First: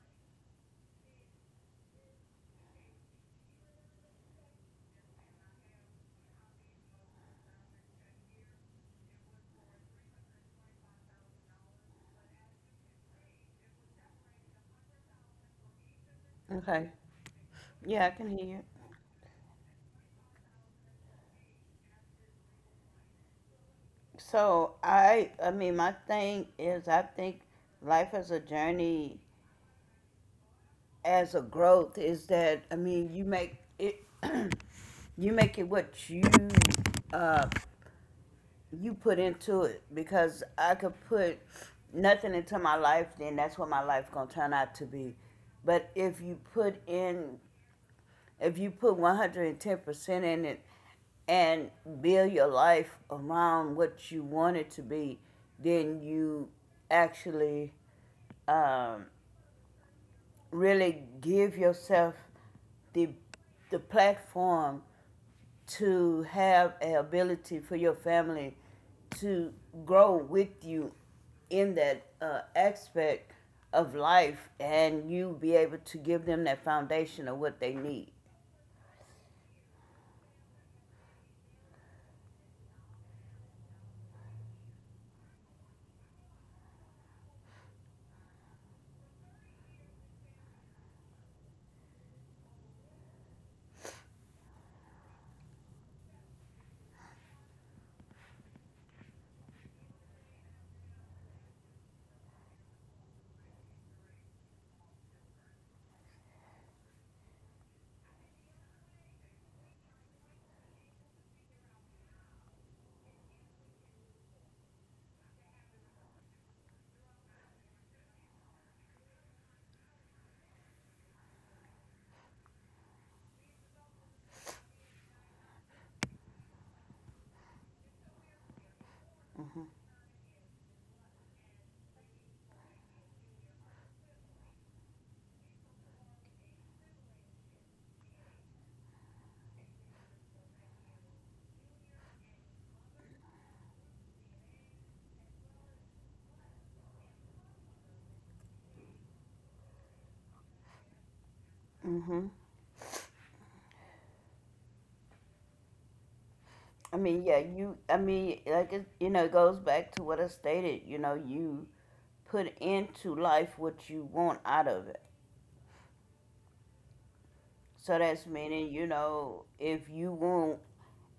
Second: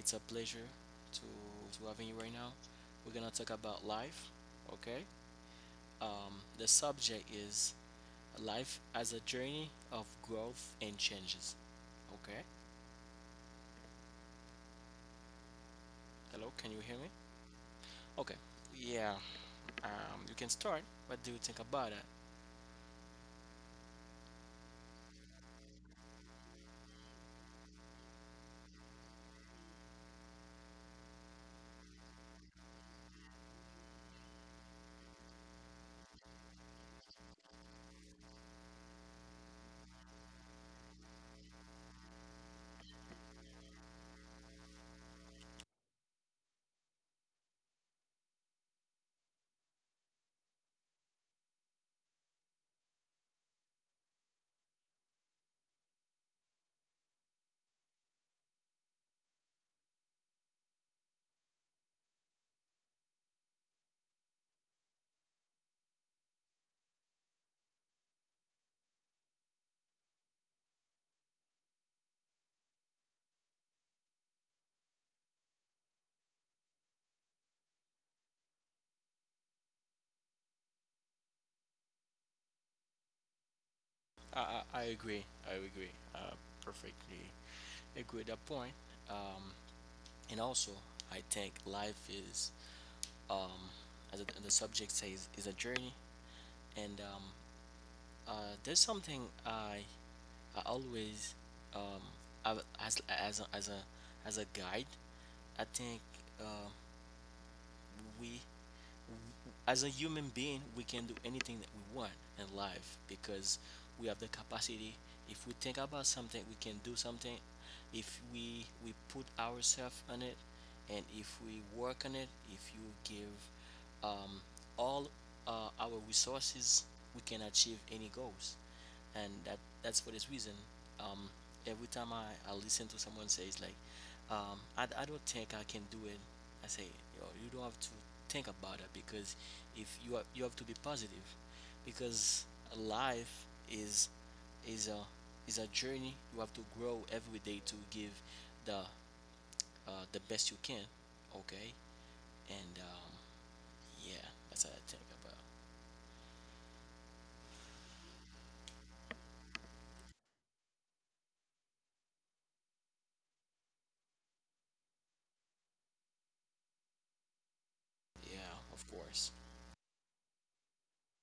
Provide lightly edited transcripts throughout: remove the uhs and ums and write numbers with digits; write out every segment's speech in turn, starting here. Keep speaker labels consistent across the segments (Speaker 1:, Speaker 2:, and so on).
Speaker 1: it's a pleasure to having you right now. We're gonna talk about life. Okay. The subject is life as a journey of growth and changes. Okay. Hello, can you
Speaker 2: Okay.
Speaker 1: hear me?
Speaker 2: Yeah, I can
Speaker 1: Okay.
Speaker 2: hear you.
Speaker 1: Yeah. You can start. What do you think about it?
Speaker 2: So I mean, my thing is, I think life as a journey, as a growth, is that I mean, you make it, you make it what you, uh, you put into it. Because I could put nothing into my life, then that's what my life gonna turn out to be. But if you put 110% in it and build your life around what you want it to be, then you actually um, really give yourself the, the platform to have an ability for your family to grow with you in that aspect of life and you be able to give them that foundation of what they need.
Speaker 1: I agree. I agree. Perfectly agree with that point. Um, and also, I think life is, um, as the subject says, is a journey. And there's something I always, um, have as as a guide. I think, uh, we as a human being, we can do anything that we want in life because we have the capacity. If we think about something, we can do something. If we put ourselves on it, and if we work on it, if you give, um, all our resources, we can achieve any goals and that's for this reason. Um, every time I listen to someone says like, I don't think I can do it. I say, yo, you don't have to think about it because if you are, you have to be positive, because life is is a is a journey. You have to grow every day to give the, the best you can. Okay,
Speaker 2: Mm-hmm.
Speaker 1: and yeah, that's how I think about.
Speaker 2: I mean, yeah, you, I mean, like, it, you know, It goes back to what I stated. You know, you put into life what you want out of it. So that's
Speaker 1: Yeah,
Speaker 2: meaning,
Speaker 1: of
Speaker 2: you
Speaker 1: course.
Speaker 2: know, if you want,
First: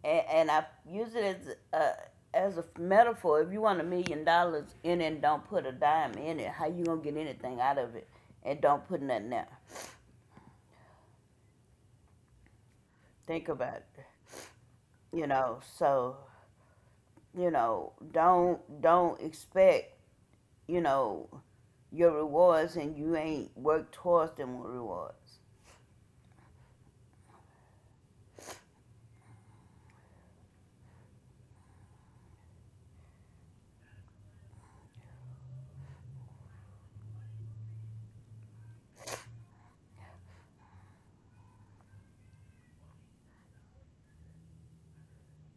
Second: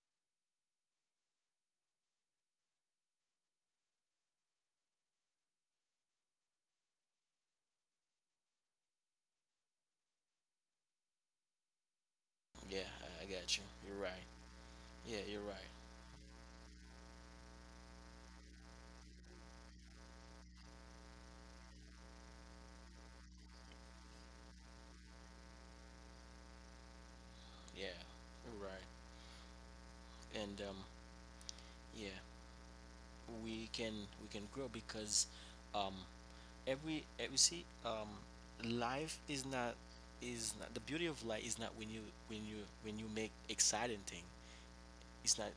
Speaker 2: and I use it as as a metaphor, if you want $1 million in it and don't put a dime in it, how you gonna get anything out of it and don't put nothing out?
Speaker 1: Yeah, I
Speaker 2: Think
Speaker 1: got you.
Speaker 2: about
Speaker 1: You're
Speaker 2: it,
Speaker 1: right. Yeah,
Speaker 2: you
Speaker 1: you're
Speaker 2: know,
Speaker 1: right.
Speaker 2: so, you know, don't expect, you know, your rewards and you ain't work towards them rewards.
Speaker 1: Yeah, right. And yeah, we can we can grow because, um, every you see, life is not the beauty of life is not when you when you when you make exciting thing. It's not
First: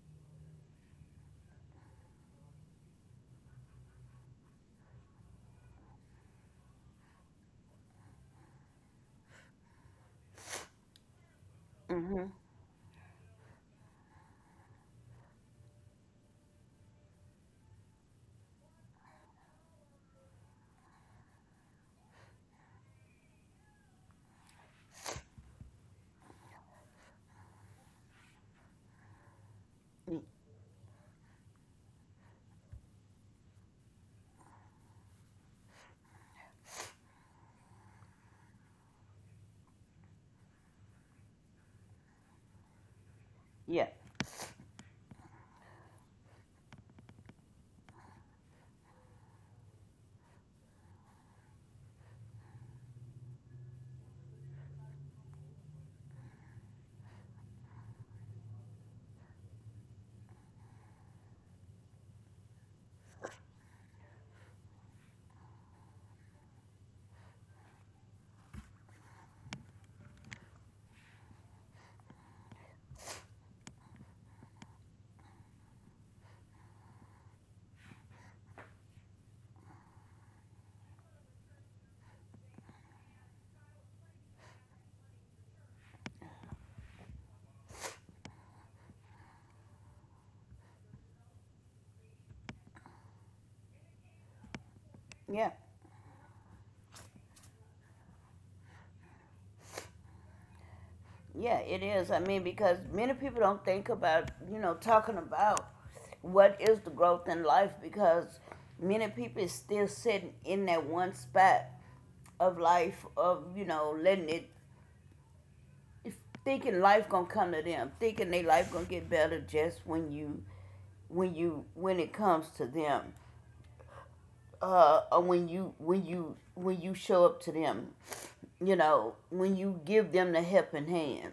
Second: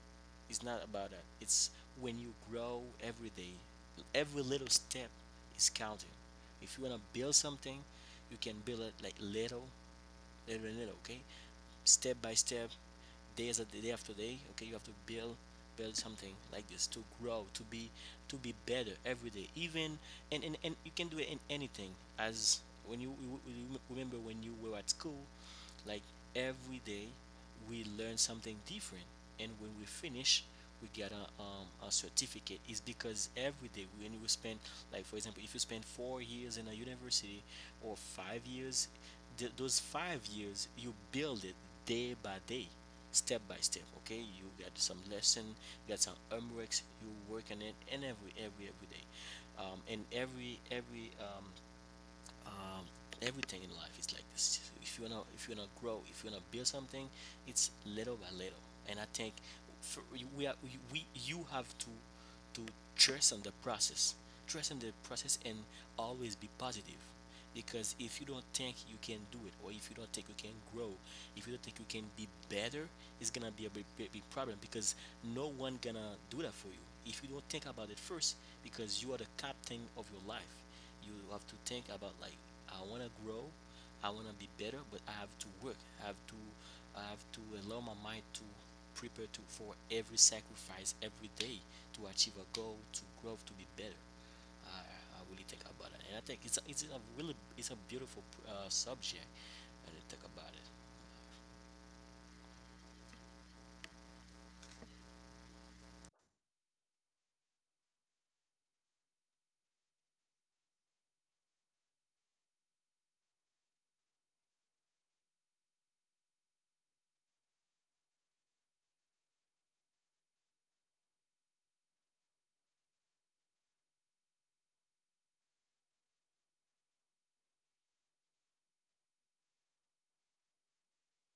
Speaker 1: about that. It's when you grow every day. Every little step is counting. If you wanna build something, you can build it like little, little, little. Okay, step
Speaker 2: hmm
Speaker 1: by step, days at the day after day. Okay, you have to build something like this to grow to be better every day even. And you can do it in anything, as when you you remember when you were at school, like every day we learn something different, and when we finish we get a certificate. It's because every day when you spend, like for example if you spend 4 years in a university or 5 years, those 5 years you build it day by day, step by step.
Speaker 2: Yeah,
Speaker 1: Okay, you get some lesson, you get some homeworks, you work on it, and every every day. And every um, everything in life is like this. If you wanna, if you wanna grow, if you wanna build something, it's little by little. And I think for, we are we you have to trust on the process, trust in the process, and always be positive. Because if you don't think you can do it, or if you don't think you can grow, if you don't think you can be better, it's gonna be a big, big, big problem because no one gonna do that for you if you don't think about it first, because you are the captain of your life. You have to think about like, I want to grow, I want to be better, but I have to work. I have to allow my mind to prepare to for every sacrifice every day to achieve a goal, to grow, to be better. I, I really
Speaker 2: yeah,
Speaker 1: think about it, and I think it's a really, it's a beautiful, subject when you think about it.
Speaker 2: yeah, it is. I mean, because many people don't think about, you know, talking about what is the growth in life, because many people is still sitting in that one spot of life of, you know, letting it, thinking life gonna come to them, thinking they life gonna get better just when you, when it comes to them. When you when you show up to them, you know, when you give them the helping hand.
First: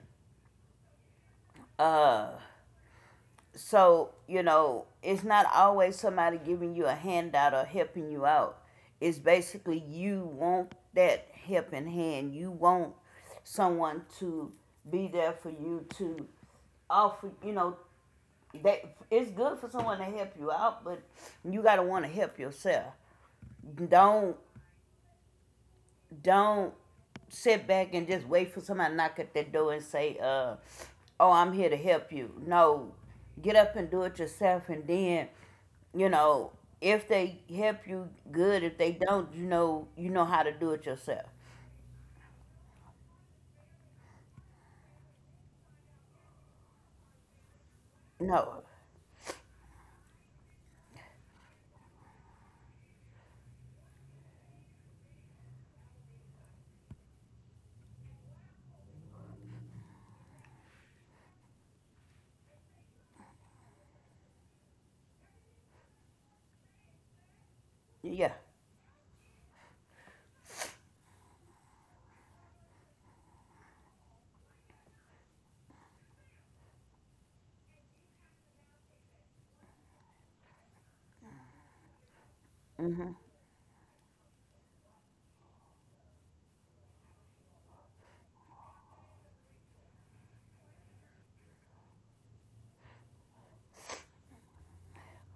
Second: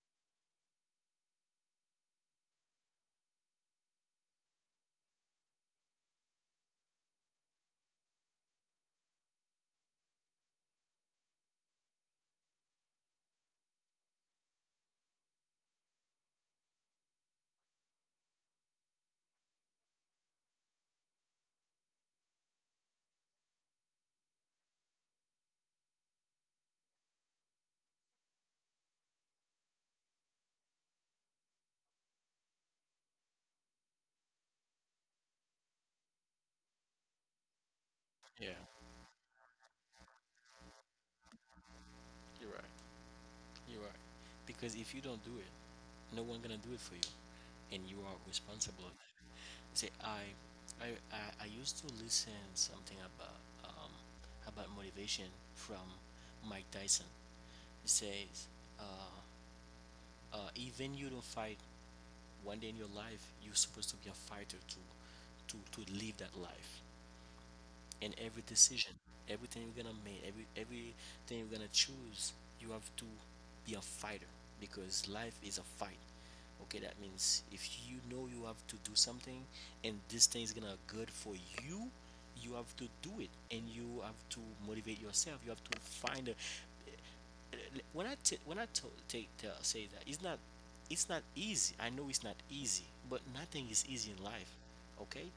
Speaker 2: Uh, so you know, it's not always somebody giving you a handout or helping you out. It's basically you want that helping hand. You want someone to be there for you to offer. You know, that it's good for someone to help you out, but you gotta want to help yourself. Don't Don't sit back and just wait for somebody to knock at the door and say, oh, I'm here to help you. No, get up and do it yourself. And then, you know, if they help you,
Speaker 1: Yeah,
Speaker 2: good. If they don't, you know how to do it yourself.
Speaker 1: you're right. You are. Because if you don't do it, no one gonna do it for you. And you are
Speaker 2: No,
Speaker 1: responsible. Say I used to listen something about, um about motivation from Mike Tyson. He says, uh, even you don't fight one day in your life, you're supposed to be a fighter to live that life in
Speaker 2: yeah.
Speaker 1: every decision, everything you're gonna make, everything you're gonna choose, you have to be a fighter because life is a fight. Okay, that means if you know you have to do something and this thing is gonna good for you, you have to do it and you have to motivate yourself. You have to find a, when when take to say that it's not easy. I know it's not easy, but nothing is easy in life. Okay,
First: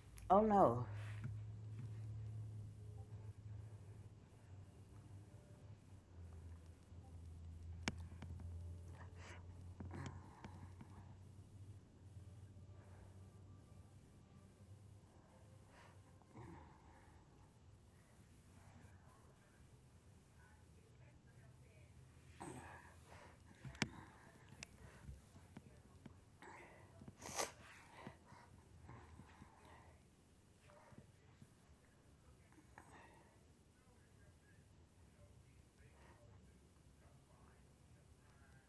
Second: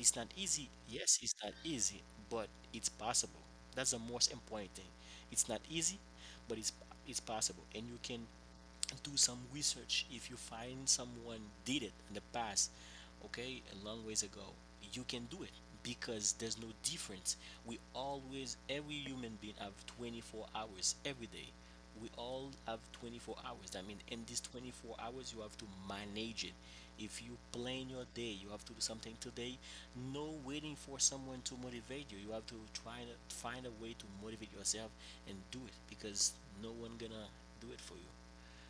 Speaker 1: it's not
Speaker 2: Oh
Speaker 1: easy.
Speaker 2: no.
Speaker 1: Yes, it's not easy, but it's possible. That's the most important thing. It's not easy, but it's possible, and you can do some research. If you find someone did it in the past, okay, a long ways ago, you can do it because there's no difference. We always, every human being have 24 hours every day. We all have 24 hours. I mean, in these 24 hours you have to manage it. If you plan your day, you have to do something today, no waiting for someone to motivate you. You have to try to find a way to motivate yourself and do it, because no one gonna do it for you.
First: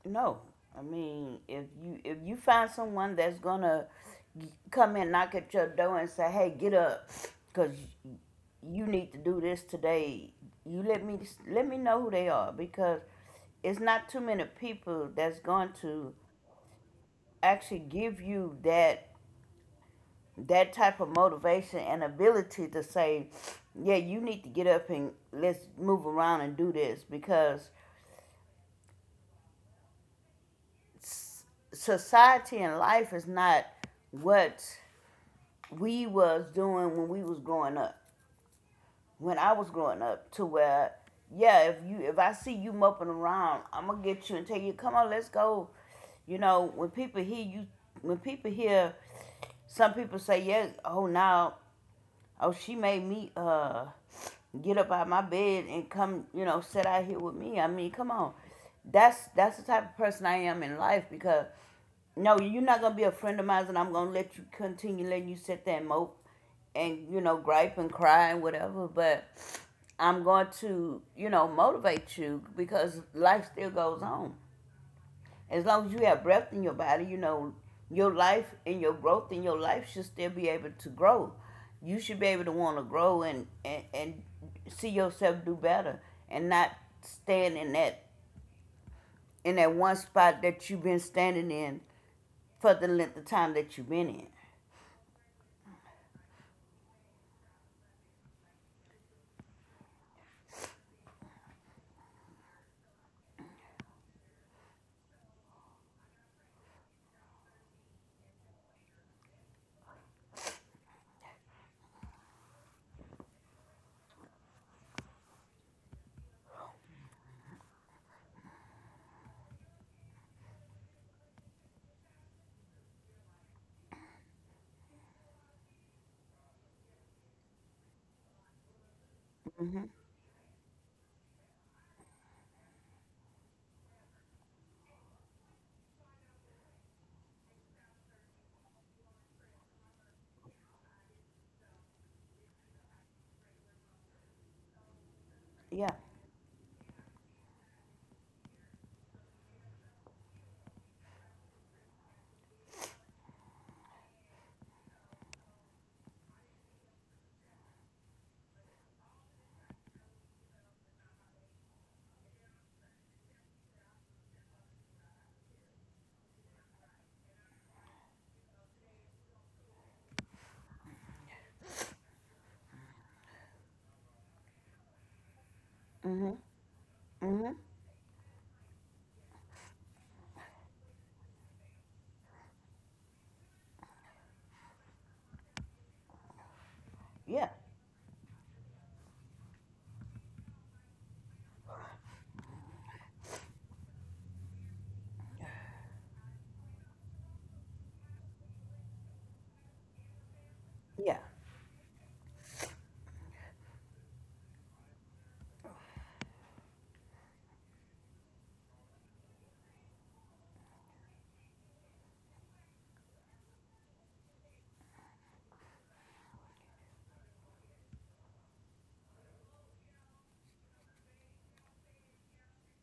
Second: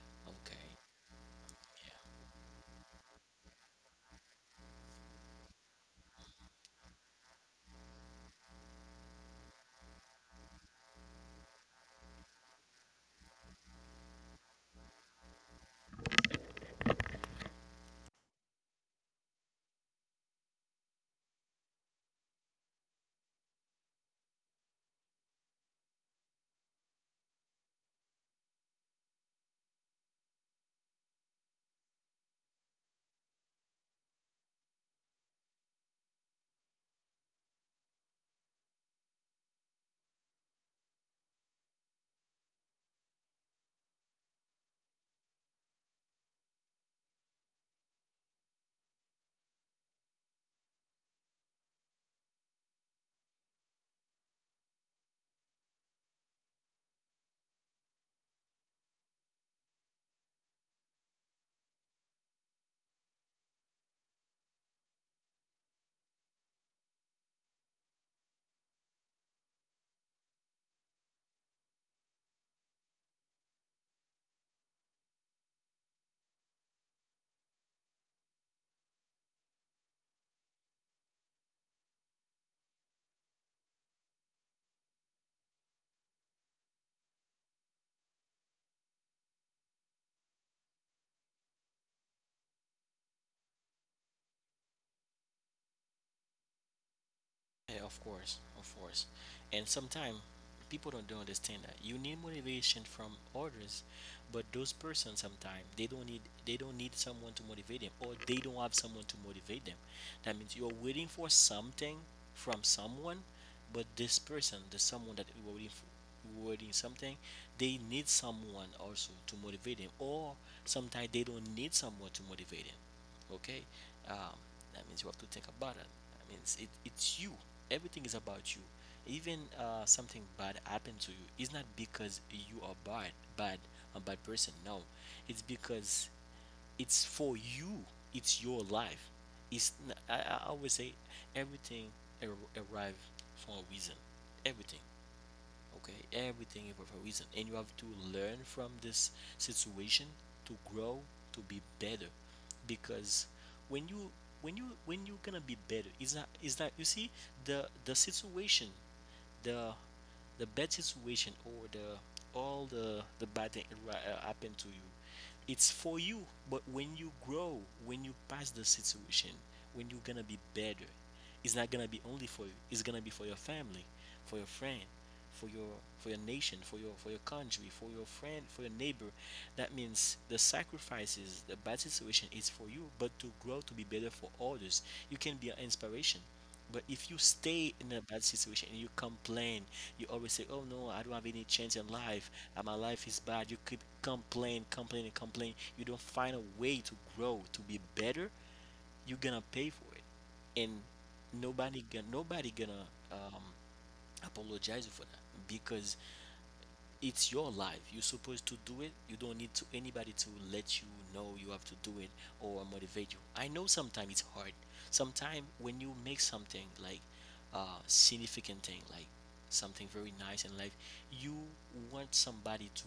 Speaker 2: No,
Speaker 1: Okay.
Speaker 2: I mean, if you find someone that's gonna come and knock at your door and say, "Hey, get up," because you need to do this today, you let me know who they are, because it's not too many people that's going to actually give you that type of motivation and ability to say, "Yeah, you need to get up and let's move around and do this," because s- society and life is not what we was doing when we was growing up, when I was growing up, to where, yeah, if I see you moping around, I'm gonna get you and tell you, come on, let's go. You know, when people hear you, when people hear, some people say, yeah, oh now oh, she made me get up out of my bed and come, you know, sit out here with me. I mean, come on. That's the type of person I am in life, because no, you're not gonna be a friend of mine and I'm gonna let you continue letting you sit there and mope and, you know, gripe and cry and whatever, but I'm going to, you know, motivate you because life still goes on. As long as you have breath in your body, you know, your life and your growth in your life should still be able to grow. You should be able to want to grow and, see yourself do better and not stand in that one spot that you've been standing in for the length of time that you've been in.
Speaker 1: Yeah. Yeah, of course. Of course. And sometimes people don't understand that. You need motivation from others, but those persons sometimes they don't need someone to motivate them, or they don't have someone to motivate them. That means you're waiting for something from someone, but this person, the someone that you were waiting for wording something, they need someone also to motivate them, or sometimes they don't need someone to motivate them. Okay. um, that means you have to think about it. That means it's you, everything is about you. Even, something bad happened to you, it's not because you are bad bad a bad person, no. It's because it's for you, it's your life. I always say everything ar- arrive for a reason, everything.
Speaker 2: Yeah,
Speaker 1: Okay, everything is for a reason, and you have to learn from this situation to grow, to be better. Because when you, when you're gonna be better is that you see the situation, the the bad situation, or the, all the bad thing that happen to you, it's for you. But when you grow, when you pass the situation, when you're gonna be better, it's not gonna be only for you. It's gonna be for your family, for your friend, for your, for your nation, for your, for your country, for your friend, for your neighbor. That means the sacrifices, the bad situation is for you, but to grow to be better for others. You can be an inspiration. But if you
Speaker 2: yeah,
Speaker 1: stay in a bad situation and you complain, you always say, "Oh no, I don't have any chance in life. My life is bad." You keep complain, complain, and complain. You don't find a way to grow, to be better. You're gonna pay for it, and
Speaker 2: yeah,
Speaker 1: nobody gonna, um, apologize you for that, because it's your life. You're supposed to do it. You don't need to anybody to let you know you have to do it or motivate you. I know sometimes it's hard. Sometimes when you make something like, significant thing, like something very nice in life, you want somebody to,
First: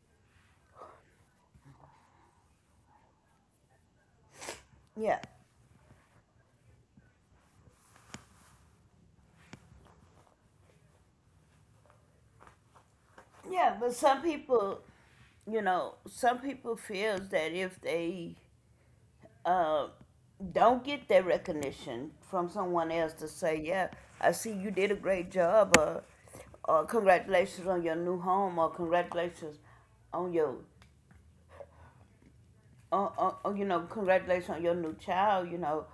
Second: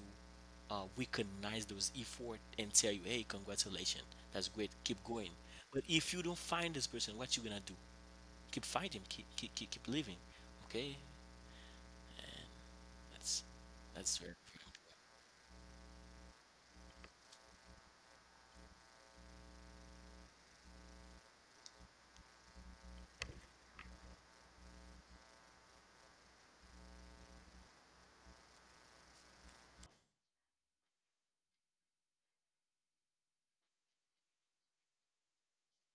Speaker 1: recognize those effort and tell you, hey, congratulations, that's great, keep
Speaker 2: yeah,
Speaker 1: going. But if you don't find this person, what you gonna do? Keep fighting, keep living. Okay, and that's
Speaker 2: yeah. But
Speaker 1: that's
Speaker 2: some
Speaker 1: very important.
Speaker 2: people, you know, some people feels that if they uh, don't get that recognition from someone else to say, yeah, I see you did a great job, or congratulations on your new home, or congratulations on you know, congratulations on your new child. You know,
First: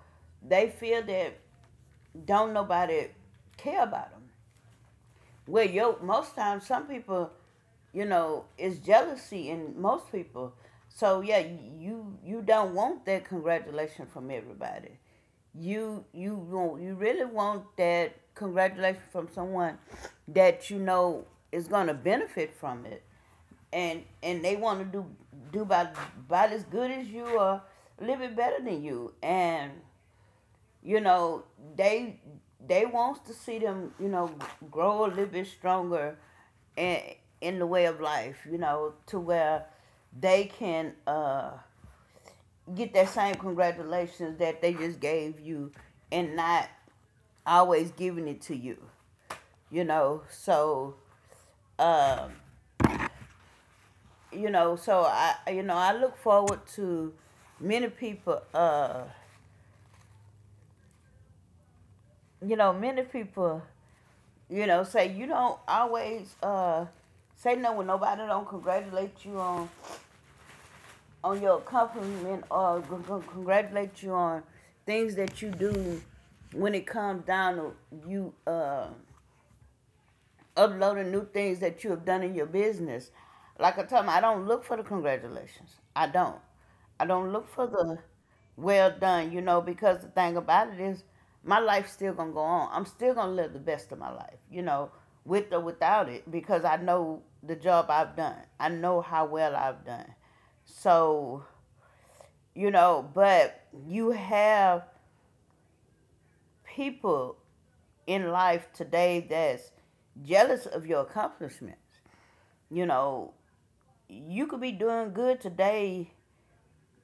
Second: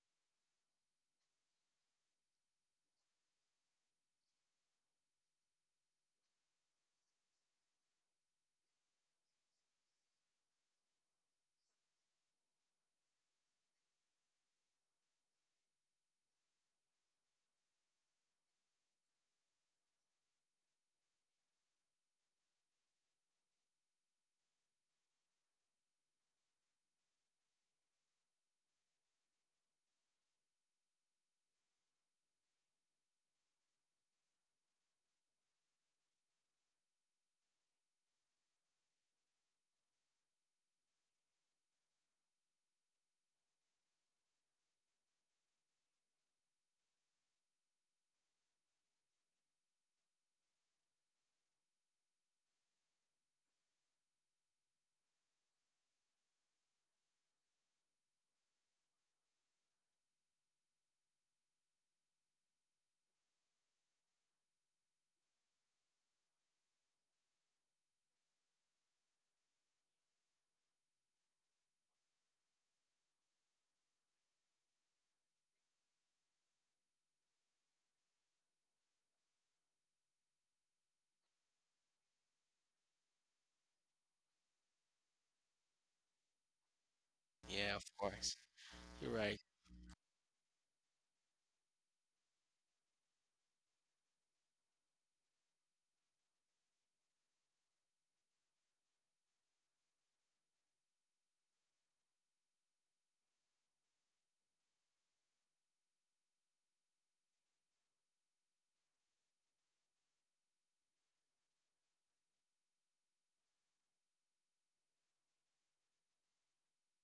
Speaker 2: they feel that don't nobody care about them. Well, yo, most times some people, you know, it's jealousy in most people. So yeah, you don't want that congratulation from everybody. You want you really want that congratulation from someone that you know is gonna benefit from it, and they want to do about as good as you or a little bit better than you, and you know, they wants to see them, you know, grow a little bit stronger in the way of life, you know, to where they can get that same congratulations that they just gave you and not always giving it to you, you know. So um you know, so I you know, I look forward to many people. You know, many people, you know, say you don't always, say no when nobody don't congratulate you on your accomplishment, or congratulate you on things that you do when it comes down to you uploading new things that you have done in your business. Like I told them, I don't look for the congratulations. I don't. I don't look for
Speaker 1: Yeah, of
Speaker 2: the
Speaker 1: course.
Speaker 2: well
Speaker 1: You're
Speaker 2: done, you
Speaker 1: right.
Speaker 2: know, because the thing about it is my life's still gonna go on. I'm still gonna live the best of my life, you know, with or without it, because I know the job I've done. I know how well I've done. So, you know, but you have people in life today that's jealous of your accomplishments. You know, you could be doing good today,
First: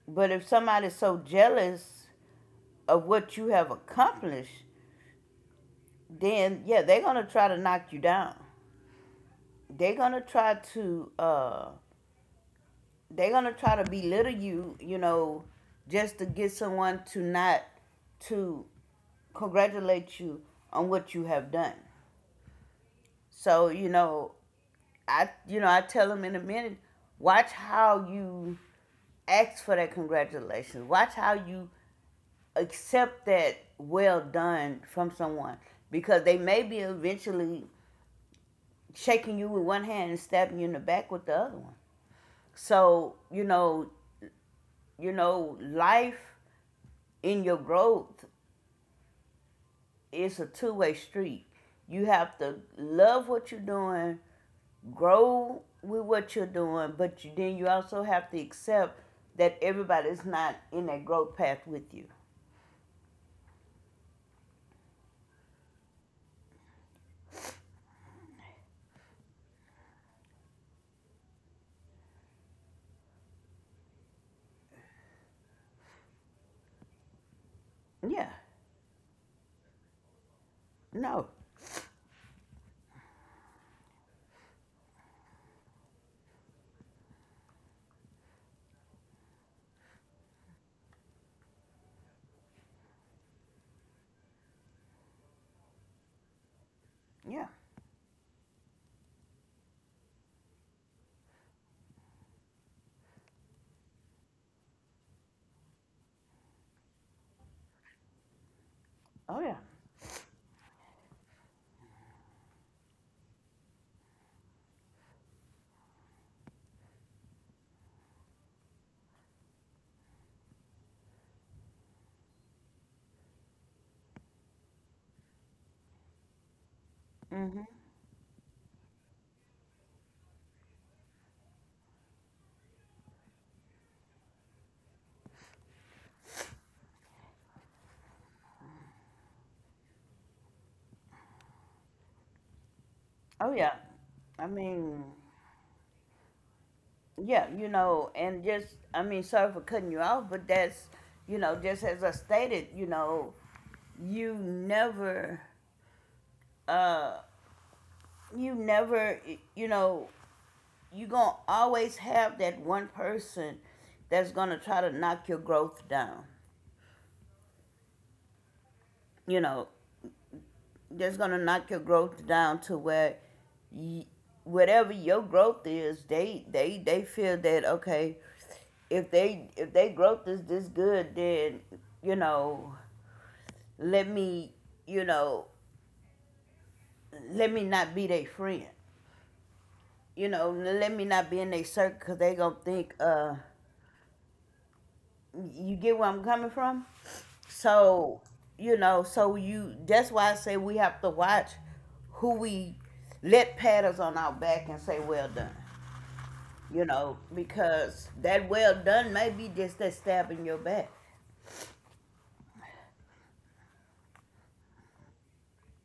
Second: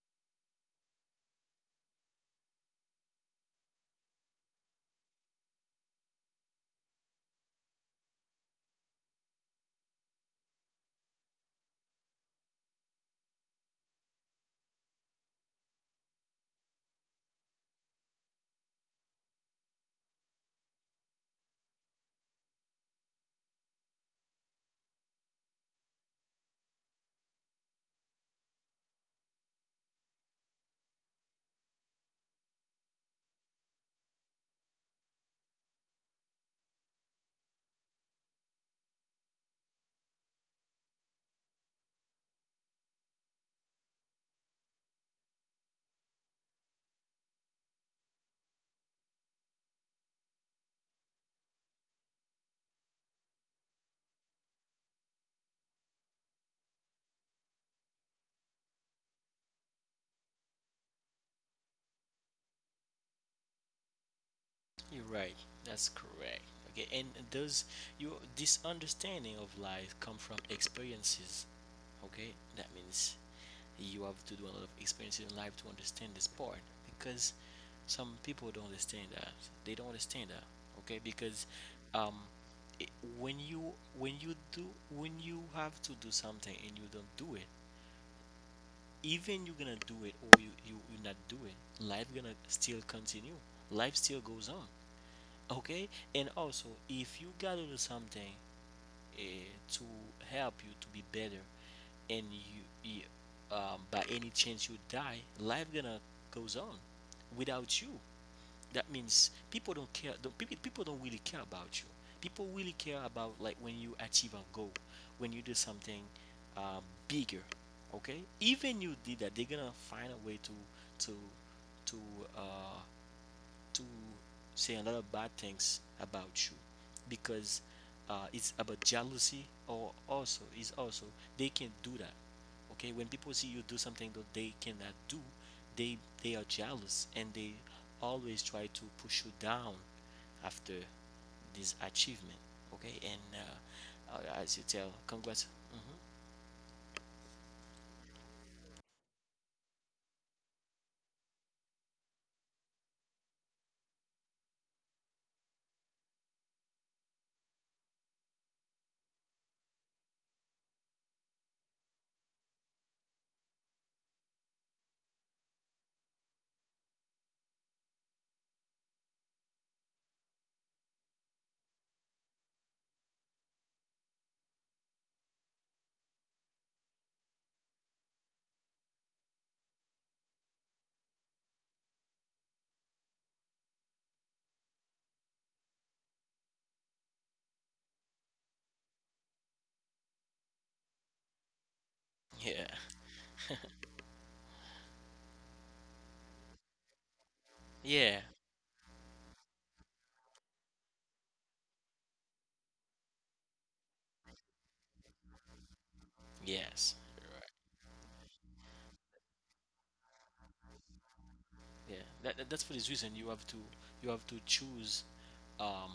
Speaker 2: but if somebody's so jealous of what you have accomplished, then yeah, they're gonna try to knock you down. They're gonna try to, belittle you. You know, just to get someone to not to congratulate you on what you have done. So you know, I you know, I tell them in a minute, watch how you ask for that congratulations. Watch how you accept that well done from someone, because they may be eventually shaking you with one hand and stabbing you in the back with the other one. So you know, life in your growth is a two-way street. You have to love what you're doing, grow with what you're doing, but you, then you also have to accept that everybody's not in that growth path with you.
Speaker 1: You're right. That's correct. Okay, and those, you this understanding of life come from experiences. Okay, that means you have to do a lot of experiences in life to understand this part, because some
Speaker 2: Yeah.
Speaker 1: people don't understand that. They don't understand that. Okay,
Speaker 2: No.
Speaker 1: because, um, it, when you, when you do when you have to do something and you don't do it, even you're gonna do it or you not do it, life gonna still continue, life still goes on. Okay, and also if you
Speaker 2: Yeah.
Speaker 1: gotta do something, uh, to help you to be better, and you, by any chance you die, life gonna goes on without you. That means
Speaker 2: Oh yeah.
Speaker 1: people don't care, don't, people don't really care about you. People really care about like when you achieve a goal, when you do something, uh, bigger. Okay, even you did that, they're gonna find a way to to to uh, to say a lot of bad things about you, because,
Speaker 2: Mhm.
Speaker 1: it's about jealousy, or also is also they can do that. Okay, when people see you do something that they cannot do, they they are jealous, and they always try to push you down after this achievement. Okay, and
Speaker 2: Oh yeah. I
Speaker 1: as you tell,
Speaker 2: mean,
Speaker 1: congrats. Hmm.
Speaker 2: yeah, you know, and just I mean, sorry for cutting you off, but that's, you know, just as I stated, you know, you never uh you never, you know, you're gonna always have that one person that's gonna try to knock your growth down, you know, just gonna knock your growth down to where y whatever your growth is, they feel that okay, if they growth is this good, then you know, let me you know, let me not be their friend. You know, let me not be in their circle because they gonna
Speaker 1: Yeah,
Speaker 2: think uh, you get where I'm coming from?
Speaker 1: yeah,
Speaker 2: So, you know, so you that's why I say we have to watch who we let pat us on our back and say well done. You
Speaker 1: yes,
Speaker 2: know, because that well done may be just that stab in your back.
Speaker 1: yeah. That's for this reason you have to choose um,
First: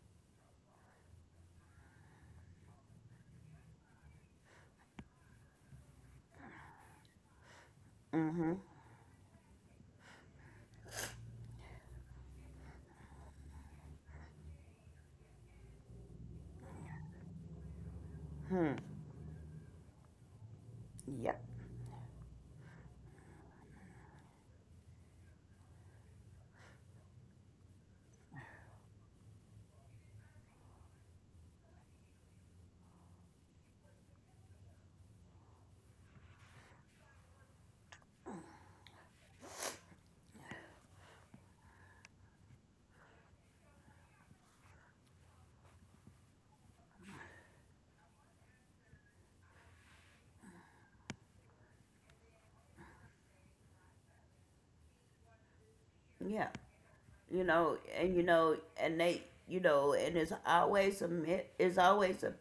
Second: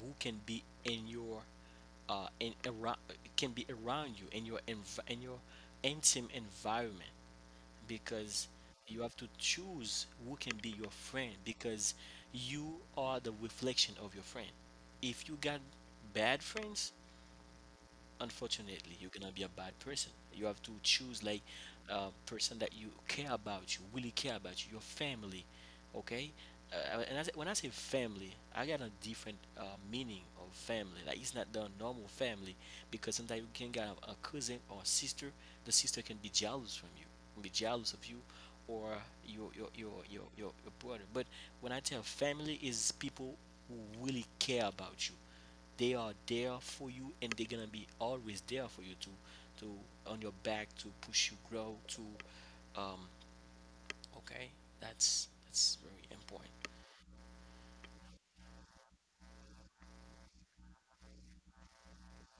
Speaker 1: who can be in your in around can be around you in your intimate environment because you have to choose who can be your friend because you are the reflection of your friend. If you got bad friends, unfortunately you cannot be a bad person. You have to choose
Speaker 2: Yeah.
Speaker 1: like a person that you care about. You really care about you, your family. Okay. When I say family, I got a different meaning of family, like it's not the normal family, because sometimes you can get a cousin or sister. The sister can be jealous from you can be jealous of you, or your brother but when I tell family is people who really care about you. They are there for you, and they're gonna be always there for you to to on your back to push you grow to um okay. That's very
Speaker 2: Yeah.
Speaker 1: important.
Speaker 2: You know, and they you know, and it's always a myth, it's always a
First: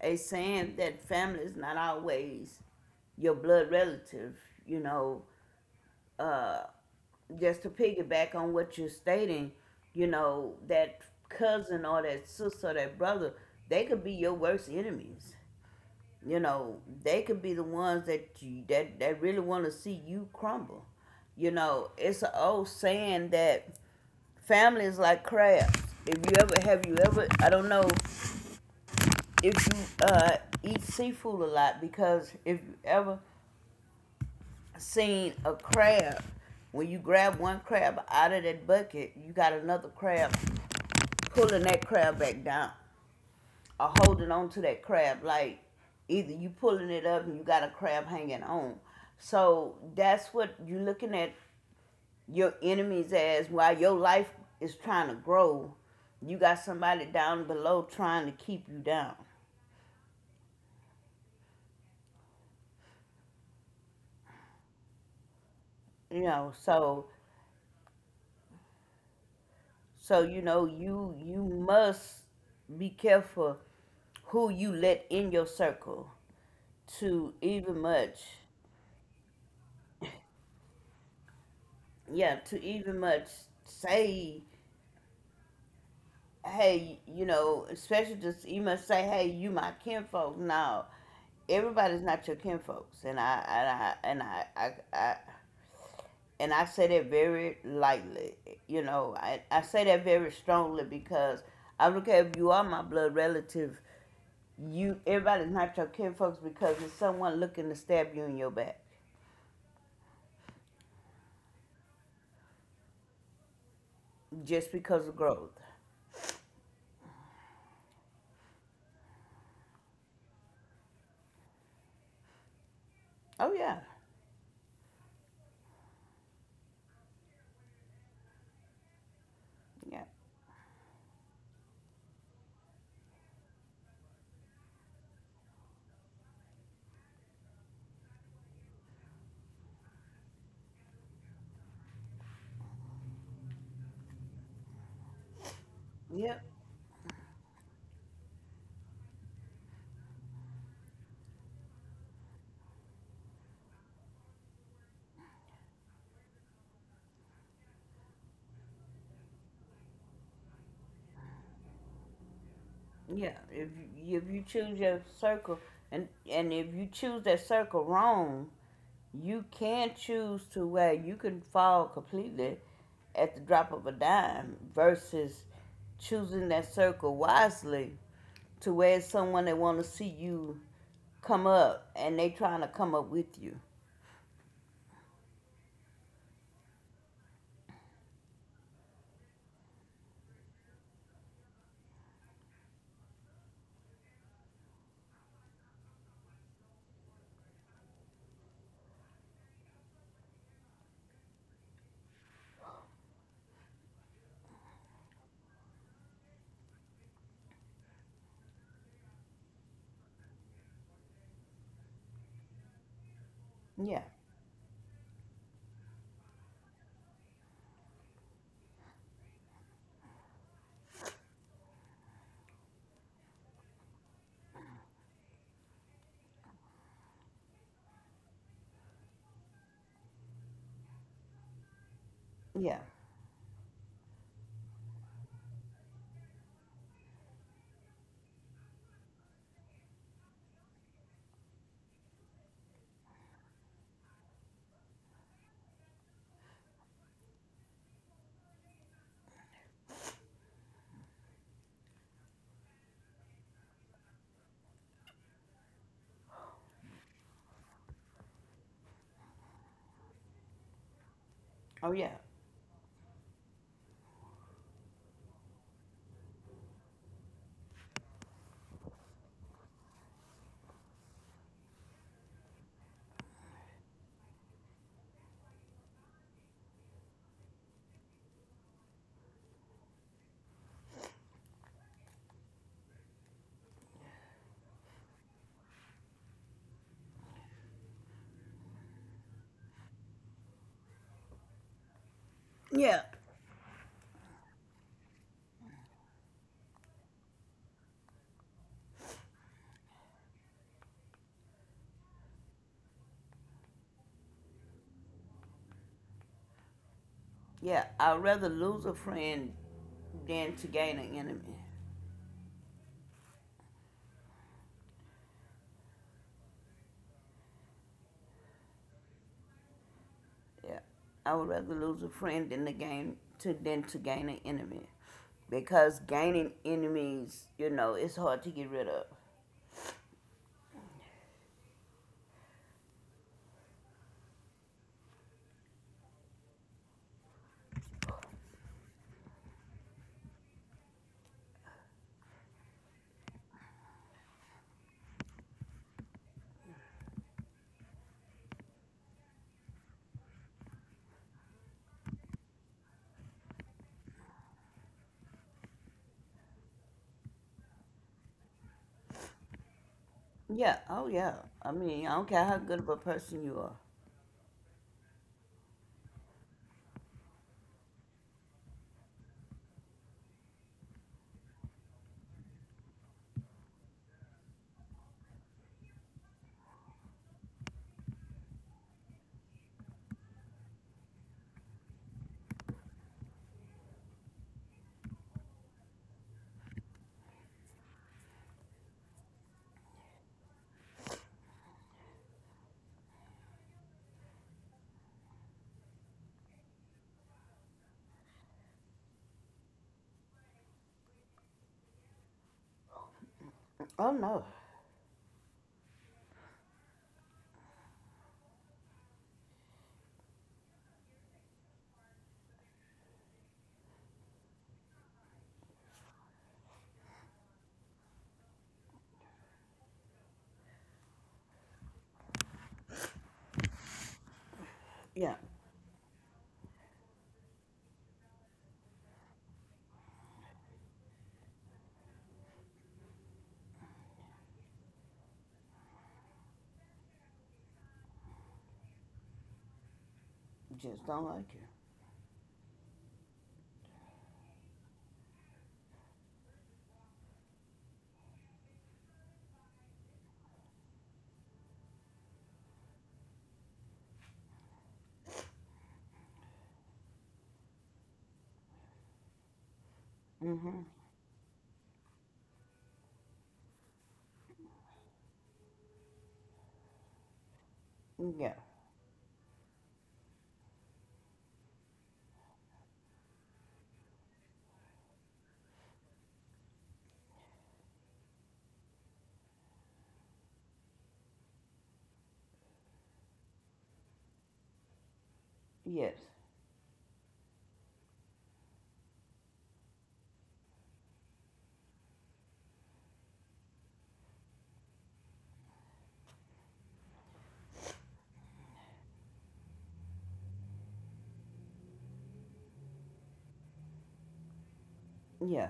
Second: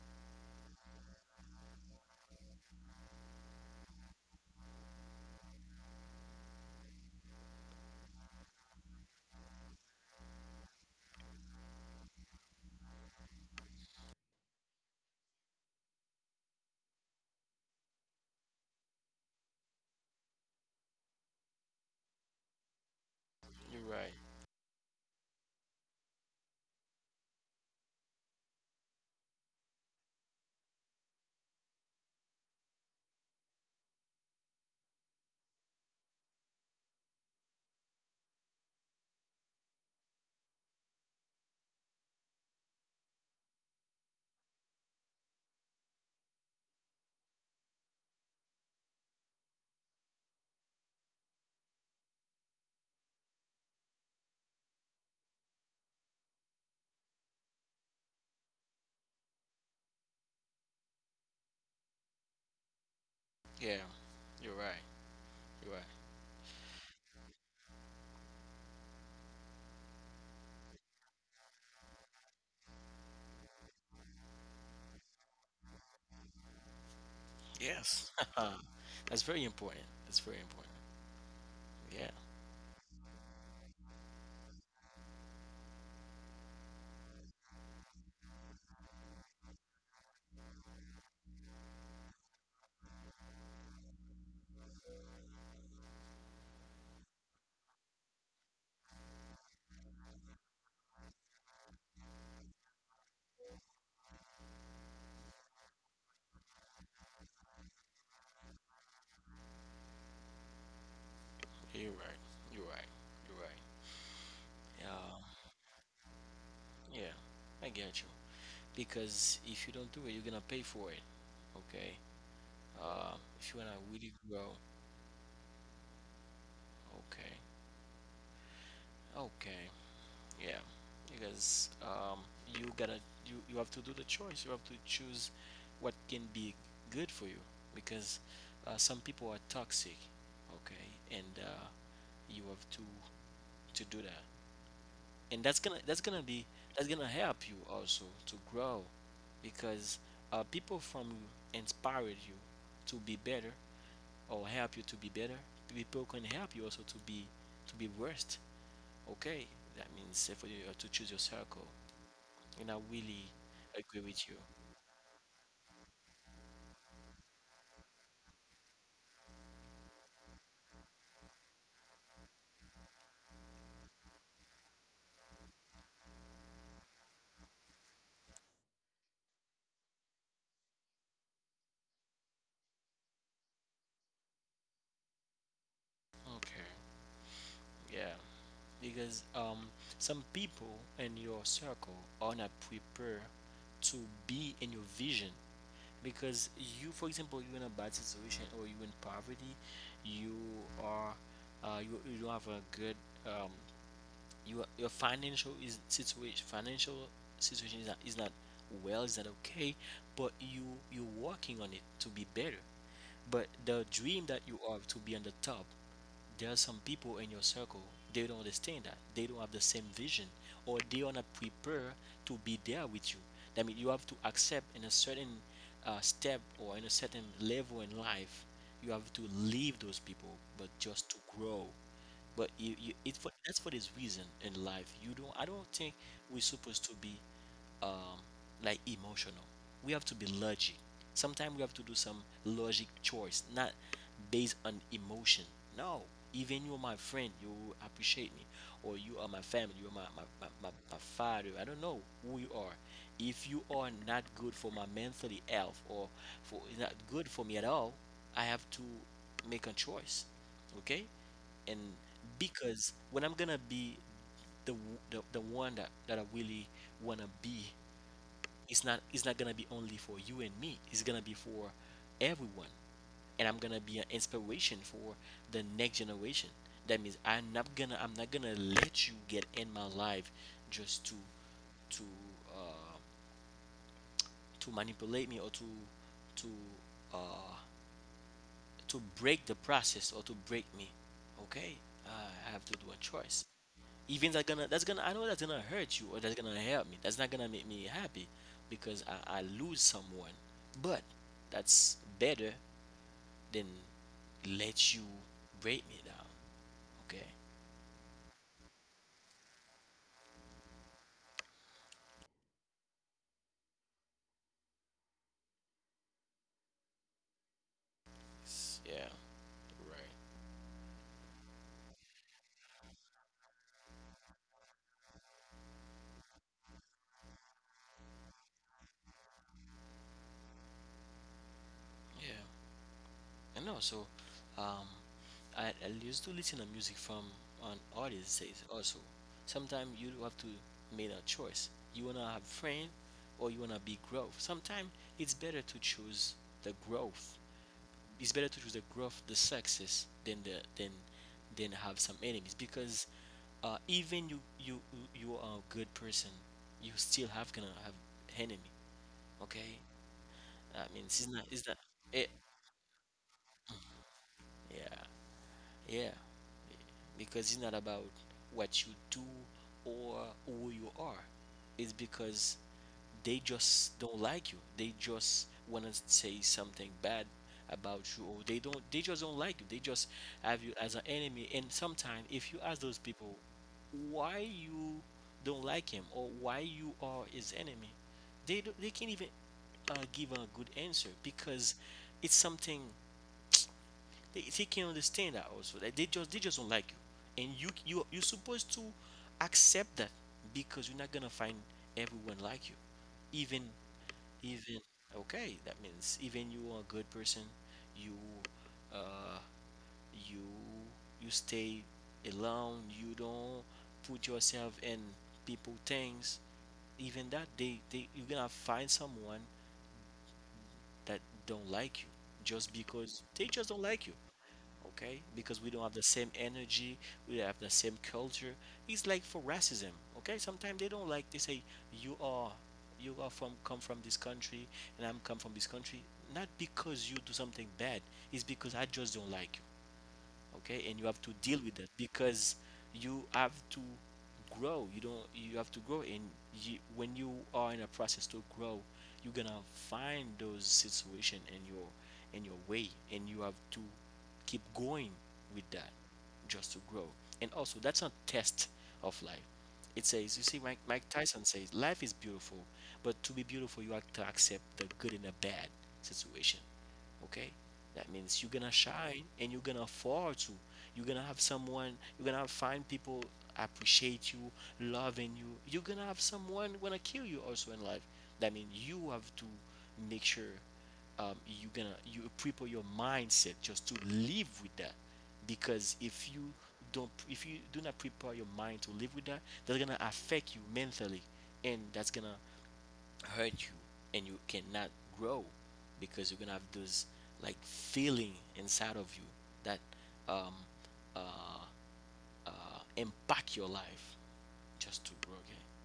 Speaker 2: saying that family is not always your blood relative, you know. Uh just to piggyback on what you're stating, you know, that cousin or that sister or that brother, they could be your worst enemies. You know, they could be the ones that that that really want to see you crumble. You know, it's an old saying that
Speaker 1: You're right.
Speaker 2: family is like crabs. If you ever I don't know if you, eat seafood a lot, because if you ever seen a crab, when you grab one crab out of that bucket, you got another crab pulling that crab back down, or holding on to that crab like either you pulling it up and you got a crab hanging on. So that's what you're looking at: your enemies, as while your life is trying to grow, you got somebody down below trying to keep you down.
Speaker 1: Yeah, you're right. You're right.
Speaker 2: You know, so you know, you must be careful who you let in your circle, to even
Speaker 1: Yes.
Speaker 2: much,
Speaker 1: That's very important. That's very important. Yeah.
Speaker 2: yeah, to even much say, hey, you know, especially just you must say, hey, you my kinfolk. No, everybody's not your kinfolks, I and I say that very lightly. You know, I say that very strongly because I don't care if you are my blood relative. You everybody's not your kinfolks because it's someone looking to stab you in your back
Speaker 1: You're right. You're right. You're right.
Speaker 2: just because of
Speaker 1: Yeah.
Speaker 2: growth.
Speaker 1: Yeah, I get you, because if you don't do it, you're gonna pay for it. Okay. uh if
Speaker 2: Oh
Speaker 1: you wanna
Speaker 2: yeah,
Speaker 1: really grow. Okay. Okay.
Speaker 2: yeah,
Speaker 1: Yeah, because you gotta you have to do the choice. You have to choose what can be good for you, because some people are toxic, okay, and you have to do that, and
Speaker 2: yeah.
Speaker 1: that's gonna help you also to grow, because people from inspired you to be better or help you to be better. People can help you also to be worst. Okay, that means if you have to choose your circle, and I really
Speaker 2: Yeah, if
Speaker 1: agree
Speaker 2: you,
Speaker 1: with
Speaker 2: if
Speaker 1: you.
Speaker 2: you choose your circle and if you choose that circle wrong, you can choose to where you can fall completely at the drop of a dime versus choosing that circle wisely to where it's someone that want to see you come up and they trying to come up with you.
Speaker 1: Okay. Yeah, because some people in your circle are not prepared to be in your vision. Because you, for example, you're in a bad situation or you're in poverty, you are you don't have a good um, your financial is situation is not well, is not okay, but you you're working on it to be better. But the
Speaker 2: Yeah,
Speaker 1: dream that you are to be on the top. There are some people in your circle, they don't understand that. They don't have the same vision, or they are not prepared to be there with you. That means you have to accept in a certain step or in a certain level in life, you have to leave those people, but just to grow. But
Speaker 2: yeah,
Speaker 1: you it's for, that's for this reason in life. You don't. I don't think we're supposed to be um, like emotional. We have to be logic. Sometimes we have to do some logic choice, not based on emotion. No, even you're my friend, you appreciate me, or you are my family, you are my, my father. I don't know who you are. If you are not good for my mentally health or for not good for me at all, I have to make a choice. Okay. And
Speaker 2: oh yeah,
Speaker 1: because when I'm gonna be the the one that, that I really wanna be, it's not gonna be only for you and me. It's gonna be for everyone. And I'm gonna be an inspiration for the next generation. That means I'm not gonna let you get in my life just to to uh, to manipulate me or to to uh, to break the process or to break me. Okay. uh, I have to do a
Speaker 2: yeah,
Speaker 1: choice. Even that gonna that's gonna I know that's gonna hurt you or that's gonna help me, that's not gonna make me happy because I lose someone. But that's better than let you break me down. Okay.
Speaker 2: yeah. I'd rather lose a friend than to gain an enemy.
Speaker 1: It's- yeah. Right.
Speaker 2: Yeah, I would rather lose a friend than to gain an enemy, because gaining enemies, you know, it's hard to get rid of.
Speaker 1: Yeah. I know. So um, I used to listen to music from on artists says also. Sometimes you have to make a choice. You wanna have friend, or you wanna be growth. Sometimes it's better to choose the growth. It's better to choose the growth, the success, than the than have some enemies, because even you you are a good person, you still have gonna have enemy. Okay.
Speaker 2: Yeah.
Speaker 1: I mean,
Speaker 2: Oh yeah.
Speaker 1: it's not
Speaker 2: I mean, I
Speaker 1: it,
Speaker 2: don't care how good of a person you are.
Speaker 1: yeah. Yeah, because it's not about what you do or who you are. It's because they just don't like you. They just wanna say something bad about you, or they don't. They just don't like you. They just have you as an enemy. And sometimes, if you ask those people why you don't like him or why you are his enemy, they do, they can't even give a good answer, because it's something they can understand that also. That they just don't like you, and you you're supposed to accept that, because you're not gonna find everyone like you. Even
Speaker 2: Oh no.
Speaker 1: even Okay, that means even you are a good person, you uh you you stay alone, you don't put yourself in people things, even that they you're gonna find someone that don't like you, just because they just don't like you. Okay?
Speaker 2: Yeah.
Speaker 1: Because we don't have the same energy, we don't have the same culture. It's like for racism, okay? Sometimes they don't like, they say you are from come from this country, and I'm come from this country. Not because you do something bad, it's because I just don't like. Okay, and you
Speaker 2: Just
Speaker 1: have to
Speaker 2: don't like
Speaker 1: deal with it, because you have to grow you don't you have to grow, and you, when you are in a process to grow, you're gonna find those situation in your way, and you have to keep going with that, just to grow. And also that's not test of life. It says, you see,
Speaker 2: you. Mm-hmm.
Speaker 1: Mike Tyson says life is beautiful, but to be beautiful you have to accept the good and the bad situation. Okay, that means you're
Speaker 2: Yeah.
Speaker 1: gonna shine and you're gonna afford to you're gonna have someone you're gonna find people appreciate you, loving you. You're gonna have someone gonna kill you also in life. That means you have to make sure you're gonna you prepare your mindset just to live with that, because if
Speaker 2: Yes.
Speaker 1: you don't, if you do not prepare your mind to live with that, that's gonna affect you mentally, and that's gonna hurt you, and you cannot grow, because you're gonna have those like feeling inside of you that um uh, uh impact your life just to grow again.
Speaker 2: Yeah.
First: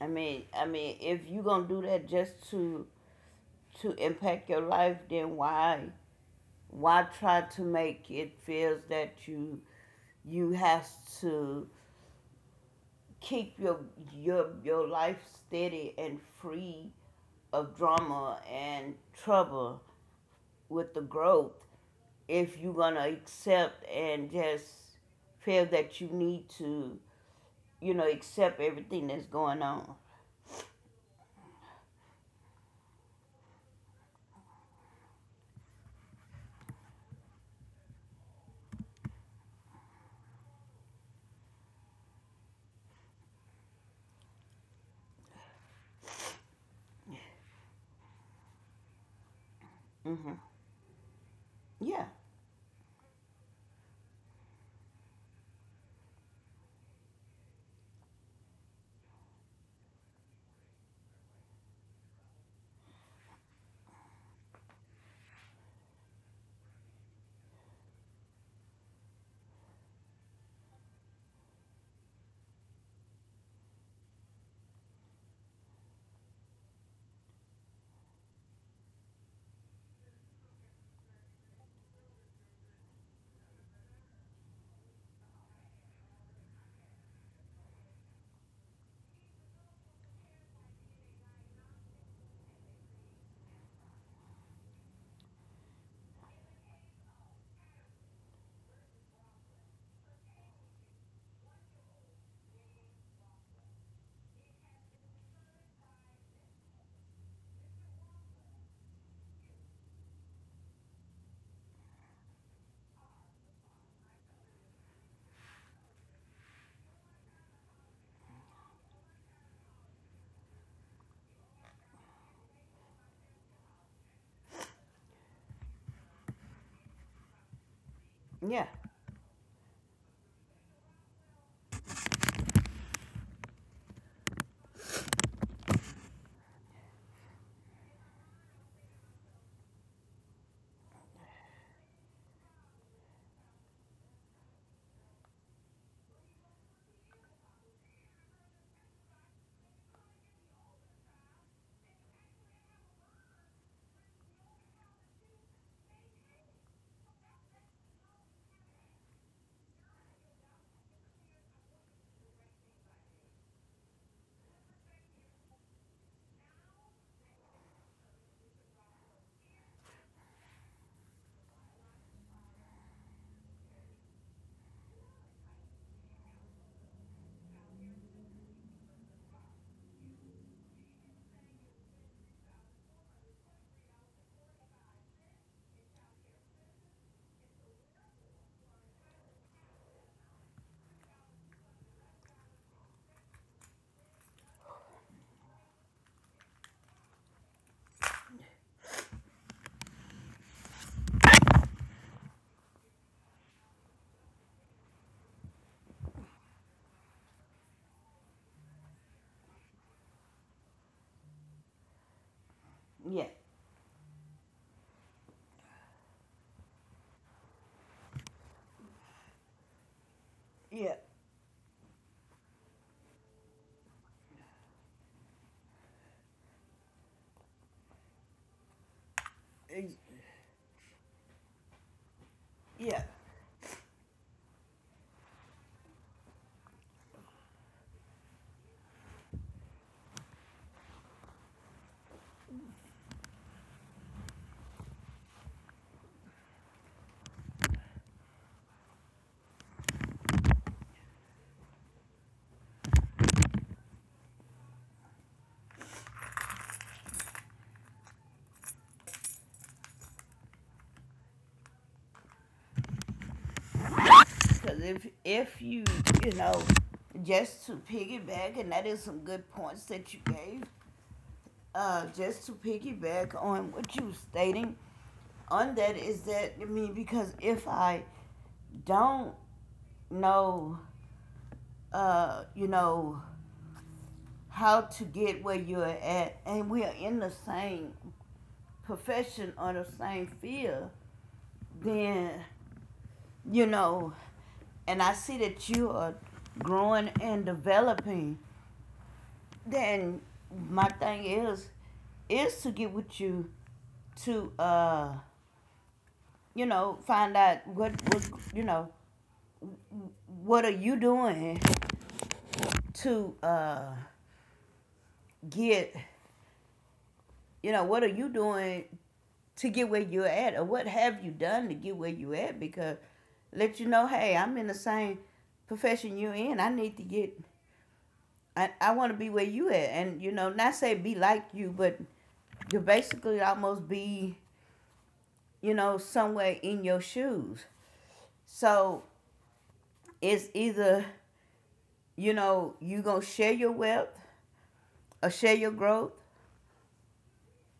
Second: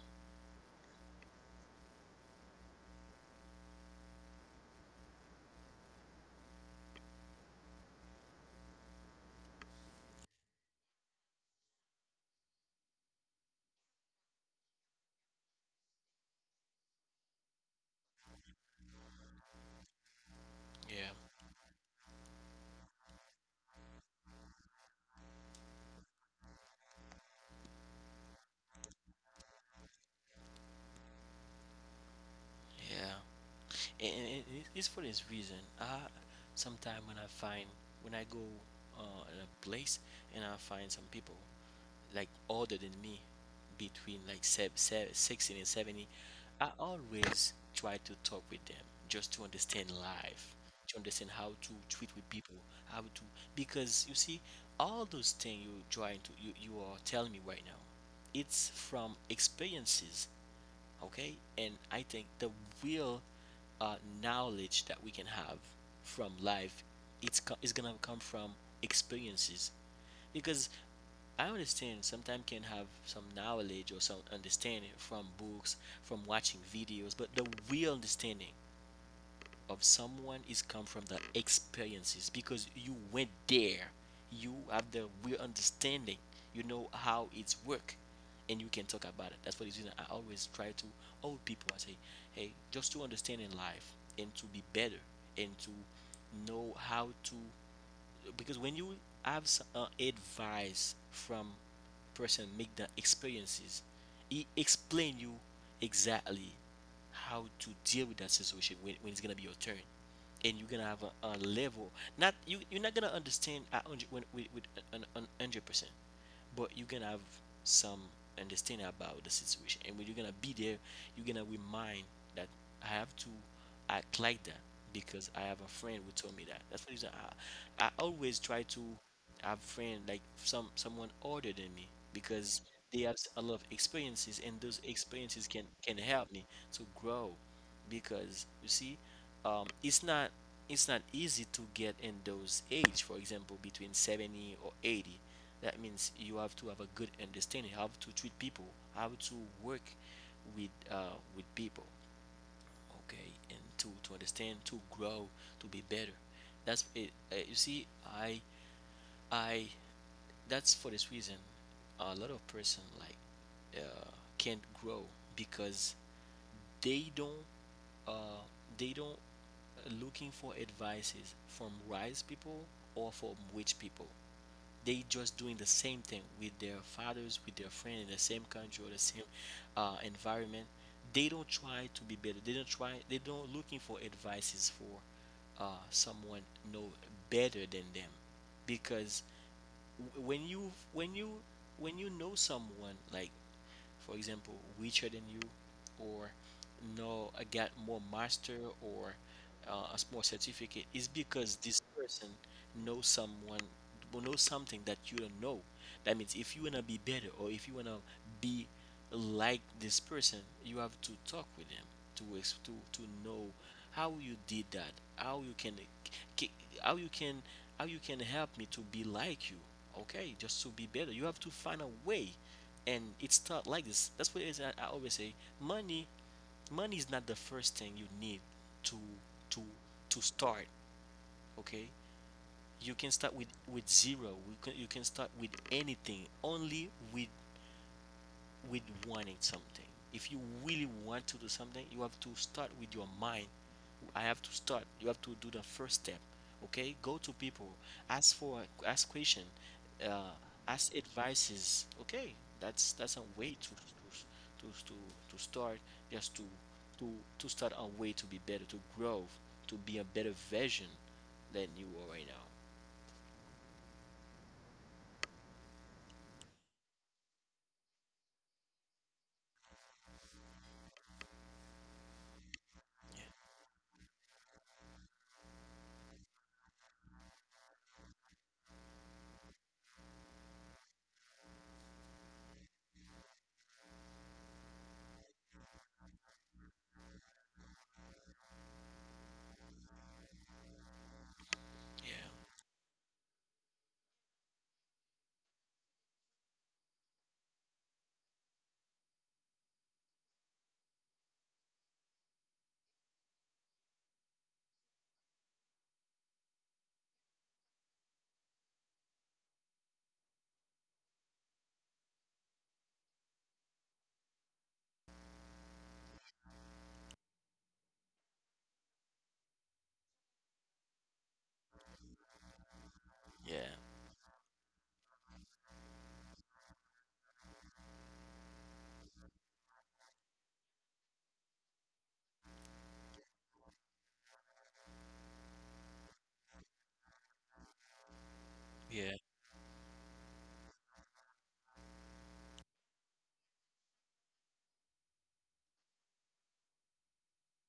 Speaker 2: I mean, if you gonna do that just to impact your life, then why try to make it feels that you have to keep your life steady and free of drama and trouble with the
Speaker 1: Yeah.
Speaker 2: growth if you're gonna accept and just feel that you need to, you know, accept everything that's going on.
Speaker 1: yeah yeah and, it's for this reason I sometimes when I find when I go uh, in a place and I find some people like older than me, between like 16 and 70, I always try to talk with them just to understand
Speaker 2: Hmm.
Speaker 1: life, to understand how to
Speaker 2: Yeah,
Speaker 1: treat with people, how to, because you see all those things you trying to you are telling me right now, it's from experiences. Okay, and I think the real uh, knowledge that we can have from life, it's gonna come from experiences, because I understand sometimes can have some knowledge or some understanding from books, from watching videos, but the real understanding of someone is come from the experiences, because you went there. You have the real understanding. You know how it's work, and you can talk about it. That's for the reason I always try to old people I say, hey, just to understand in life, and to be better, and to know how to, because when you have advice from person make the experiences, he explain you exactly how to deal with that situation when it's gonna be your turn, and you're gonna have a level. Not you're not gonna understand 100 when with an, 100%, but you can have some understanding about the situation, and when you're gonna be there, you're gonna remind that I have to act like that, because I have a friend who told me that. That's what I always
Speaker 2: yeah,
Speaker 1: try to have friend like someone older than me, because they have a lot of experiences, and those experiences can help me to grow. Because you see, um, it's not it's not easy to get in those age, for example, between 70 or 80. That means you have to have a good understanding how to treat people, how to work with uh, with people, okay, and to understand, to grow, to be better. That's it. You see, I that's for this reason, a lot of person like uh, can't grow because they don't uh, they don't looking for advices from wise people or from rich people. They just doing the same thing with their fathers, with their friend in the same country or the same environment. They don't try to be better. They don't try. They don't looking for advices for someone know better than them, because when you when you know someone like for example, richer than you, or no, I got more master or a small certificate, is because this person knows someone, will know something that you don't know. That means if you wanna be better or if you wanna be like this person, you have to talk with them to ex- to
Speaker 2: yeah,
Speaker 1: know how you did that, how you can, ca- how you can, how you can help me to be like you. Okay, just to be
Speaker 2: yeah,
Speaker 1: better, you have to find a way, and it's not like this. That's what it is. I always say money, money is not the first thing you need to to
Speaker 2: eh,
Speaker 1: to start. Okay, you
Speaker 2: yeah.
Speaker 1: can start with zero. You can, you can start with anything, only with wanting something. If you really want to do something, you have to start with your mind. I have to start. You have to do the first step. Okay, go to people, ask for, ask question, uh, ask advices. Okay, that's a way to to to, to start. Just to to to start a way to be better, to grow, to be a better version than you are right now.
Speaker 2: Because if you you know, just to piggyback, and that is some good points that you gave. Just to piggyback on what you were stating on that is that I mean because if I don't know, you know how to get where you're at, and we are in the same profession or the same field, then
Speaker 1: Yeah,
Speaker 2: you know, and I see that you are growing and developing. Then my thing is to get with you to find out what you know, what are you doing to get what are you doing to get where you're at or what have you done to get where you are at because let
Speaker 1: yeah,
Speaker 2: you know, hey, I'm in the same profession you're in. I need to get I wanna be where you at and not say be like you, but to basically almost be, somewhere in your shoes. So
Speaker 1: yeah,
Speaker 2: it's either, you gonna share your wealth or share your growth,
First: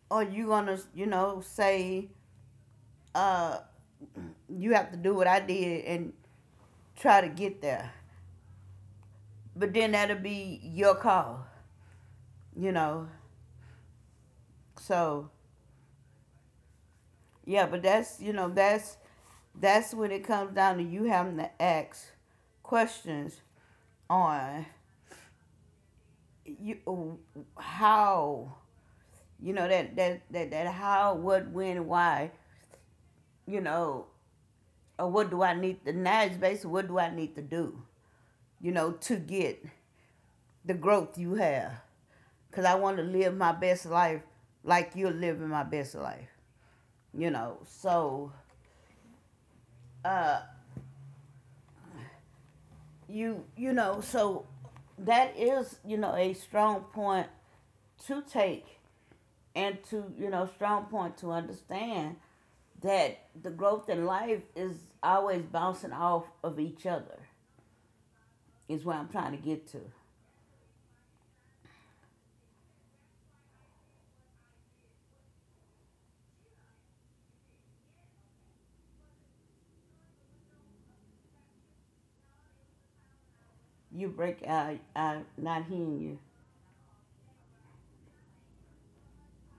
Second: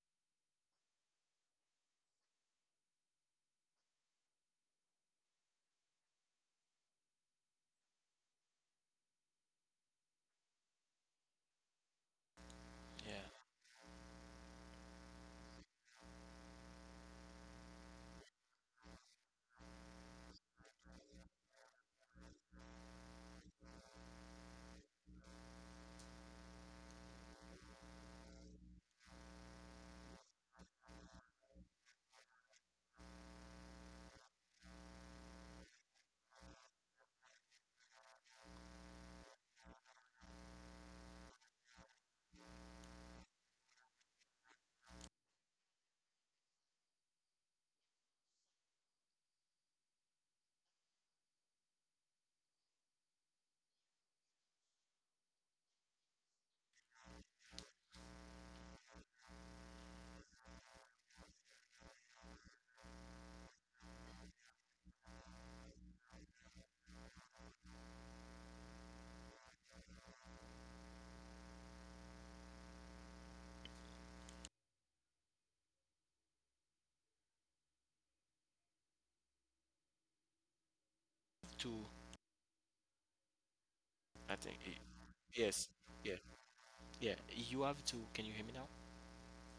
Speaker 2: or you gonna say uh, you have to do what I did and try to get there. But then that'll be your call, you know.
Speaker 1: yeah.
Speaker 2: So yeah, but that's that's when it comes down to you having to ask questions on you how that how what when why you know or what do I need to now it's basically what do I need to do to get the growth you have. Because I want to live my best life like you're living my best life. So, uh, you, so that is, a strong point to take and to, strong point to understand that the growth in life is always bouncing off of each other, is what I'm trying to get to.
Speaker 1: To
Speaker 2: You
Speaker 1: I
Speaker 2: break,
Speaker 1: think y-
Speaker 2: not
Speaker 1: yes,
Speaker 2: hearing
Speaker 1: yeah,
Speaker 2: you.
Speaker 1: yeah. You have to. Can you hear me now?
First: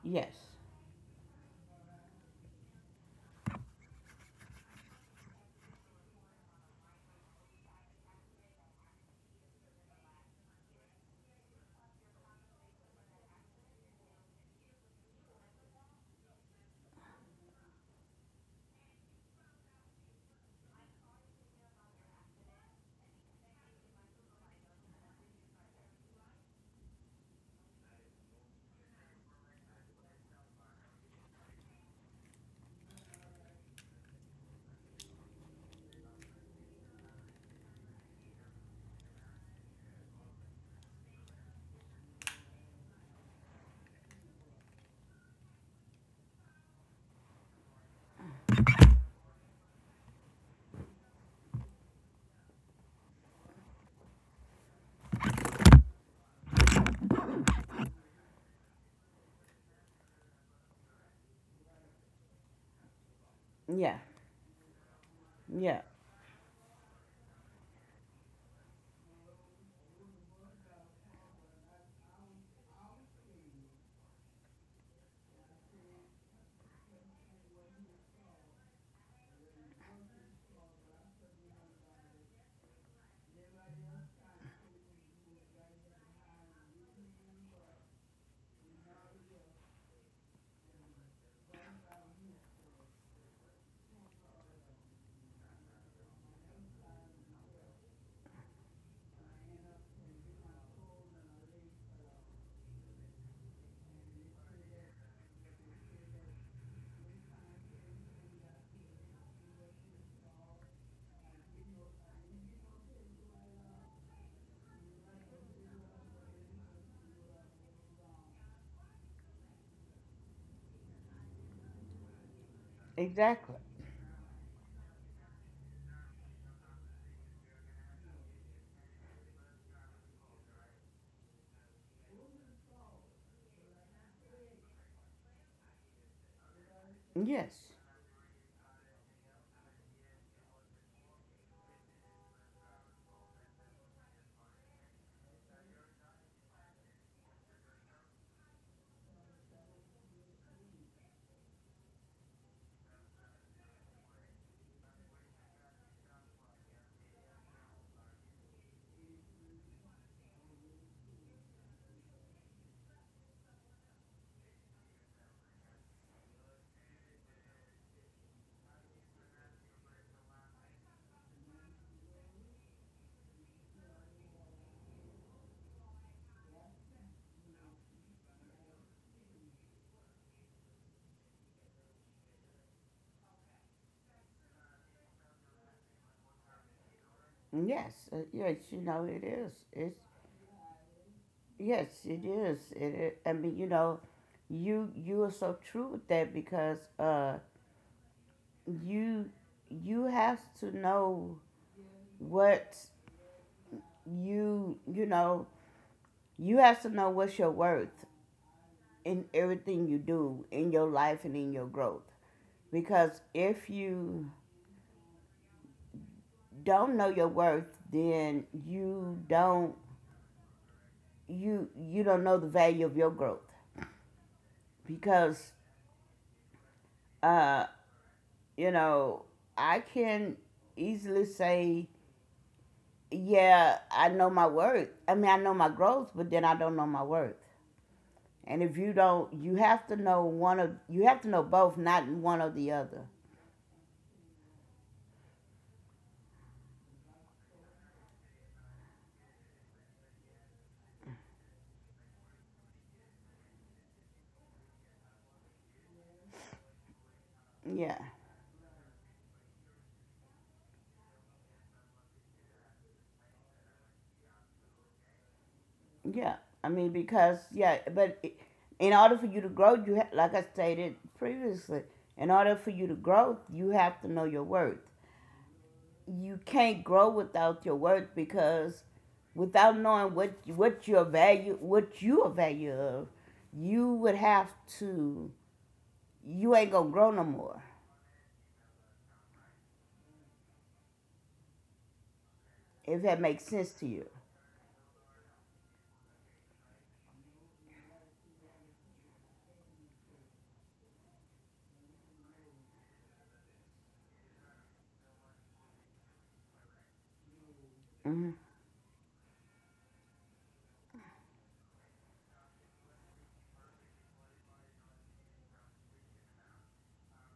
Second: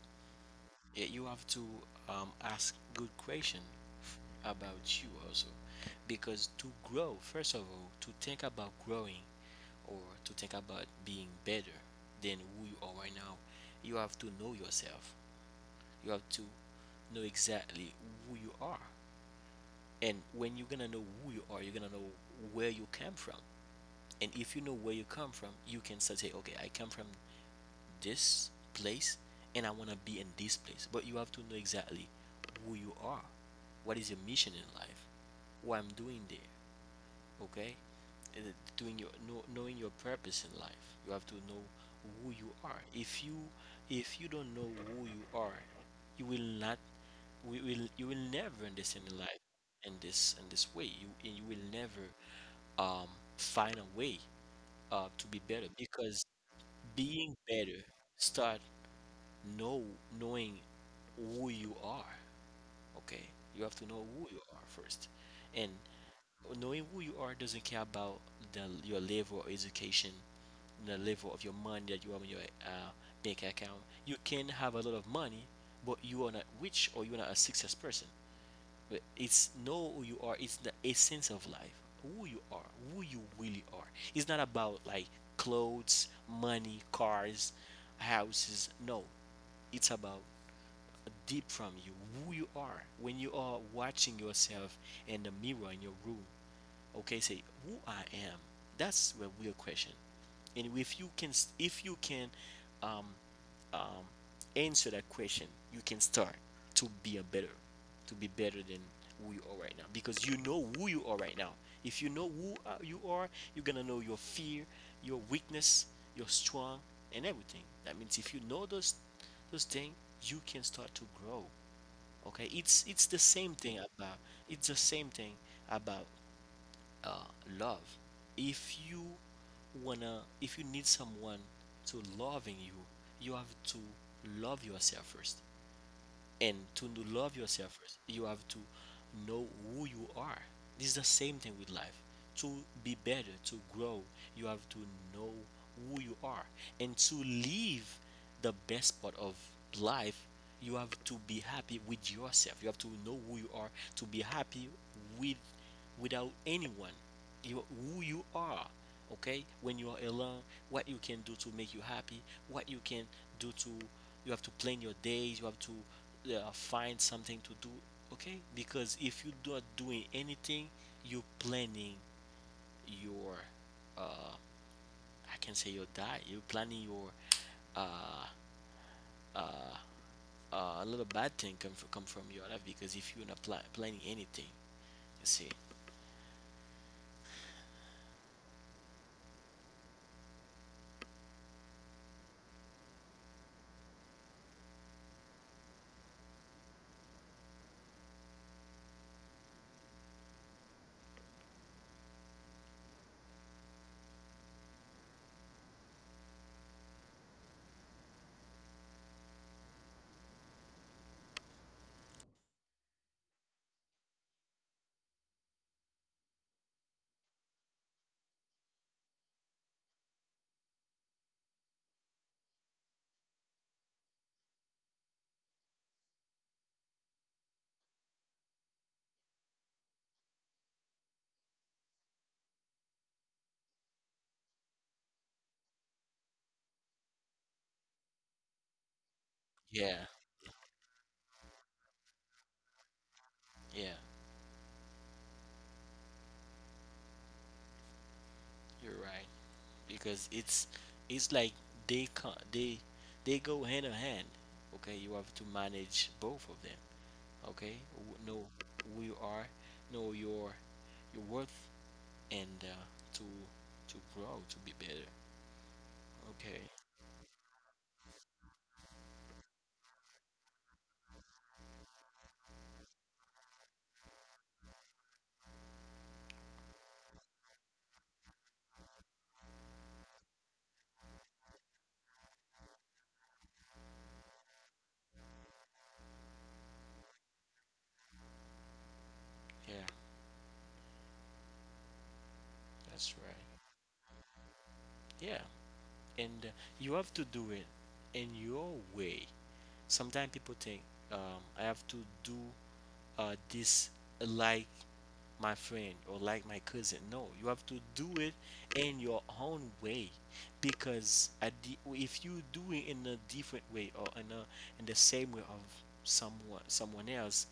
Speaker 2: Yes.
Speaker 1: Yeah, you have to ask good question f- about you also, because to grow, first of all, to think about growing or to think about being better than who you are right now, you have to know yourself. You have to know exactly who you are, and when you're gonna know who you are, you're gonna know where you came from. And if you know where you come from, you can start say, "Hey, okay, I come from this place and I want to be in this place." But you have to know exactly who you are, what is your mission in life, what I'm doing there, okay? And doing your know, knowing your purpose in life. You have to know who you are. If you don't know who you are, you will not, we will, you will never understand in life in this way. You, and you will never um find a way to be better, because being better start know, knowing who you are. Okay, you have to
Speaker 2: Yeah.
Speaker 1: know who you are first. And
Speaker 2: Yeah.
Speaker 1: knowing who you are doesn't care about the, your level of education, the level of your money that you have in your bank account. You can have a lot of money, but you are not rich or you are not a success person. But it's know who you are. It's the essence of life. Who you are, who you really are. It's not about like clothes, money, cars, houses. No, it's about deep from you, who you are when you are watching yourself in the mirror in your room. Okay, say who I am. That's a real question. And if you can um, um, answer that question, you can start to be a better, to be better than who you are right now, because you know who you are right now. If you know who you are, you're gonna know your fear, your weakness, your strong, and everything. That means if you know those things, you can start to grow. Okay, it's the same
Speaker 2: Exactly.
Speaker 1: thing about, it's the same thing about uh, love. If you wanna, if you need someone to loving you, you have to love yourself first. And to love
Speaker 2: Yes.
Speaker 1: yourself first, you have to know who you are. This is the same thing with life. To be better, to grow, you have to know who you are. And to live the best part of life, you have to be happy with yourself. You have to know who you are to be happy with, without anyone. You, who you are. Okay, when you are alone, what you can do to make you happy, what you can do to, you have to plan your days. You have to find something to do. Okay, because if you not doing anything, you planning your uh I can say your diet, you planning your uh uh a little bad thing come from your life, because if you're not planning anything, you see.
Speaker 2: Yes. Yes. You know it is. It's yes. It is. It. I mean, you are so true with that because you you have to know what you know you have to know what's your worth in everything you do in your life and in your growth because if you don't know your worth then you don't know the value of your growth because uh, you know I can easily say, yeah, I know my worth. I mean, I know my growth, but then I don't know my worth. And if you don't, you have to know
Speaker 1: Yeah,
Speaker 2: one of you have to know both, not one or the other.
Speaker 1: yeah, you're right, because it's like they can they go hand in hand. Okay, you have to manage both of them. Okay,
Speaker 2: Yeah,
Speaker 1: Know who you are, know your worth, and to to grow, to be better.
Speaker 2: yeah.
Speaker 1: Okay,
Speaker 2: I mean, because yeah, but in order for you to grow, like I stated previously, in order for you to grow, you have to know your worth. You can't grow without your worth because without knowing what your value what you are value of, you would have to you ain't gonna grow no more
Speaker 1: yeah, that's
Speaker 2: if
Speaker 1: right.
Speaker 2: that makes sense to you.
Speaker 1: Yeah, and you have to do it in your way. Sometimes people think I have to do this like my friend or like my cousin. No, you have to do it
Speaker 2: Hmm.
Speaker 1: in your own way, because at the, if you do it in a different way or in a in the same way of someone else,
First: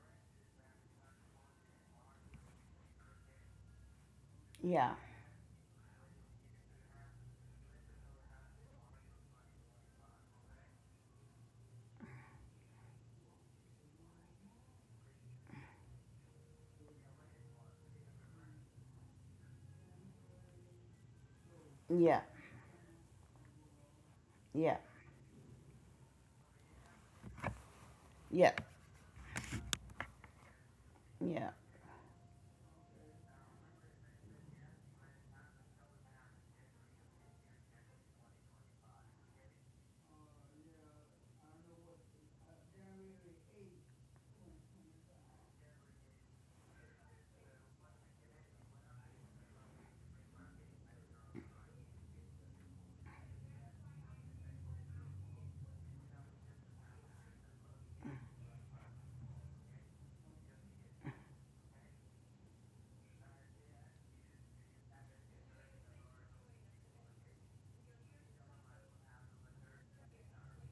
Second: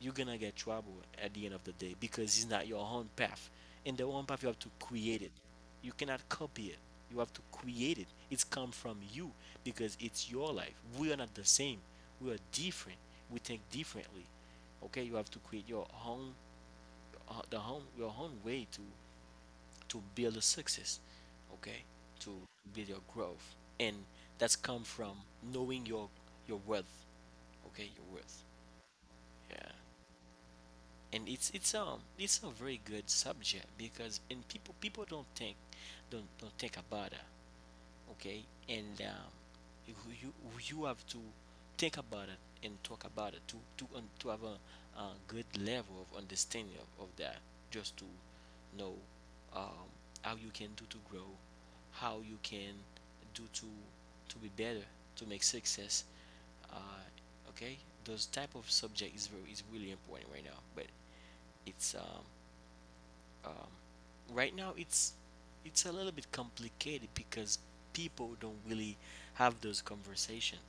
Speaker 1: you're gonna get trouble at the end of the day, because it's not your own path. In the own path, you have to
Speaker 2: Yeah,
Speaker 1: create it. You cannot copy it. You have to create it. It's come from you, because it's your life. We are not the same. We are different. We think differently. Okay, you have to create your own the home, your own way to build a success, okay?
Speaker 2: yeah,
Speaker 1: To build your growth, and that's
Speaker 2: yeah,
Speaker 1: come from knowing your worth, okay? Your worth,
Speaker 2: yeah,
Speaker 1: yeah. And it's
Speaker 2: yeah.
Speaker 1: it's um it's a very good subject, because and people don't think, don't think about it, okay? And you you you have to think about it and talk about it to to have a good level of understanding of that, just to know um, how you can do to grow, how you can do to be better, to make success. Uh, okay, those type of subject is very, is really important right now. But it's um, right now, it's a little bit complicated, because people don't really have those conversation.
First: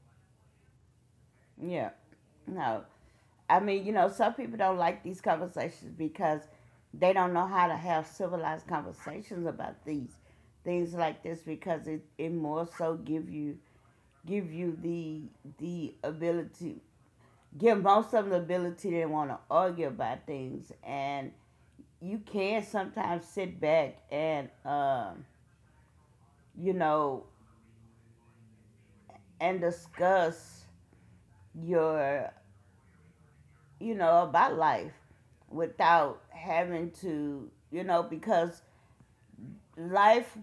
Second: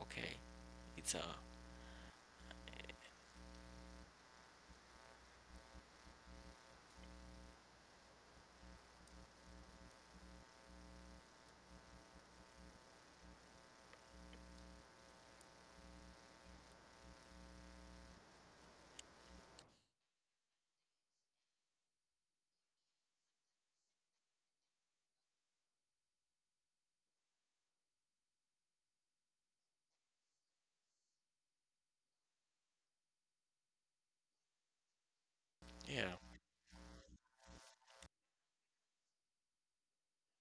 Speaker 1: Okay, it's
Speaker 2: Yeah. No. I mean, some people don't like these conversations because they don't know how to have civilized conversations about these things like this because it more so give you the the ability give most of them the ability to want to argue about things and you can sometimes sit back and you know and discuss your about life
Speaker 1: yeah,
Speaker 2: without having to, because life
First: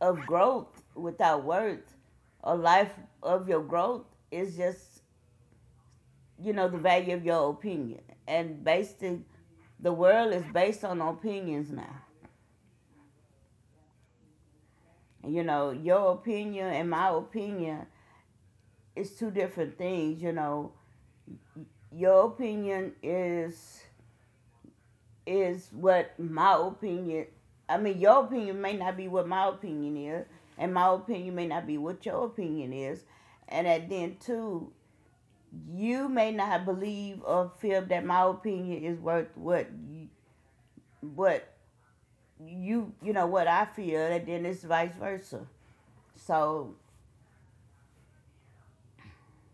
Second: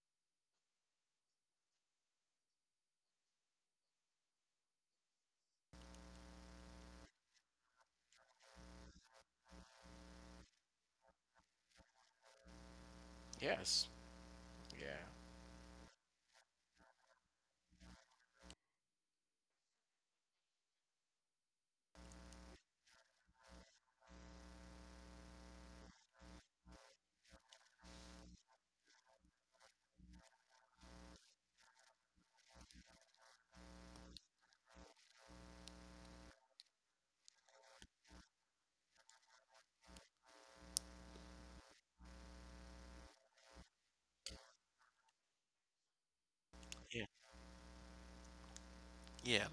Speaker 2: of growth without words or life of your growth is just, the value of your opinion. And basically, the world is based on opinions now.
Speaker 1: yes. Yeah.
Speaker 2: You know, your opinion and my opinion is two different things, you know. Your opinion is what my opinion. I mean, your opinion may not be what my opinion is, and my opinion may not be what your opinion is, and then too, you may not believe or feel that my opinion is worth what what you you know what I feel, and then it's vice versa. So
Speaker 1: Yeah, yeah.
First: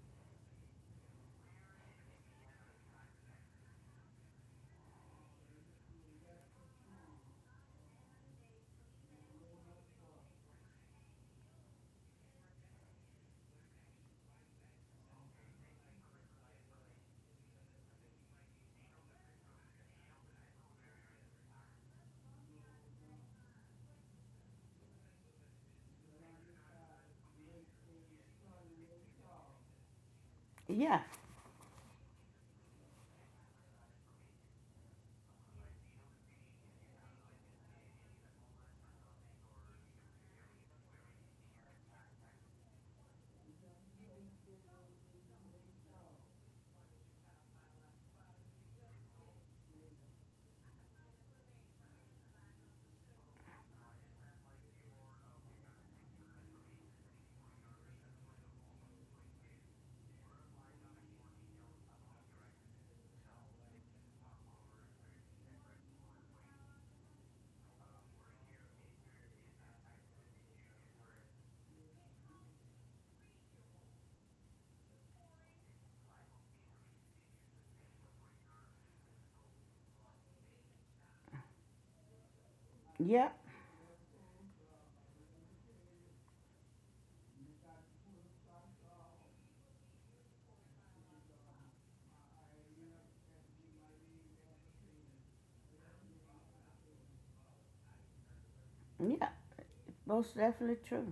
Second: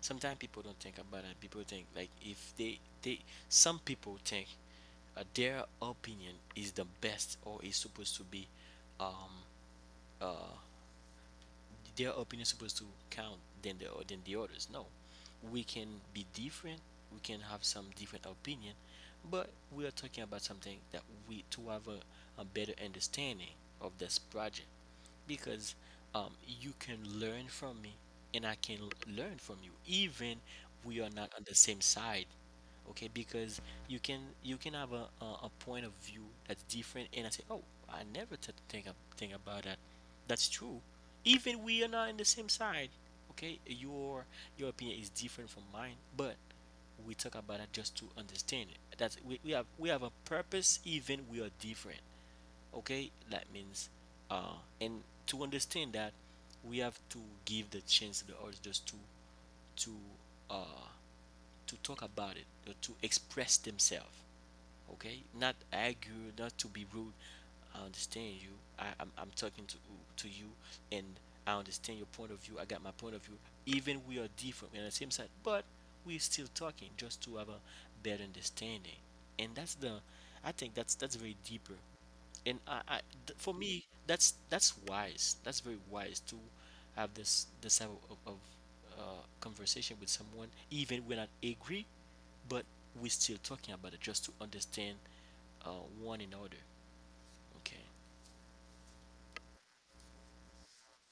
Speaker 1: Sometimes people don't think about it. People think like if they some people think their opinion is the best or is supposed to be um uh their opinion is supposed to count than the others. No, we can be different. We can have some different opinion, but we are talking about something that we to have a better understanding of this project, because you can learn from me and I can learn from you, even we
Speaker 2: yeah,
Speaker 1: are not on the same side. Okay, because you can, you can have a point of view that's different, and I say, oh, I never think about that. That's true, even we are not in the same side. Okay, your opinion is different from mine, but we talk about it just to understand it. That's, we have, we have a purpose, even we are different. Okay, that means and to understand that, we have to give the chance to the others just to to uh to talk about it or to express themselves. Okay, not argue, not to be rude. I understand you. I'm talking to you, and I understand your point of view, I got my point of view. Even we are different, we're on the same side, but we're still talking just to have a better understanding. And that's the, I think that's very deeper. And
Speaker 2: yeah,
Speaker 1: for me, that's wise, that's very wise to have this this type of uh, conversation with someone, even we're not agree, but we're still talking about it just to understand uh, one another. Okay,
Speaker 2: yeah, most definitely true.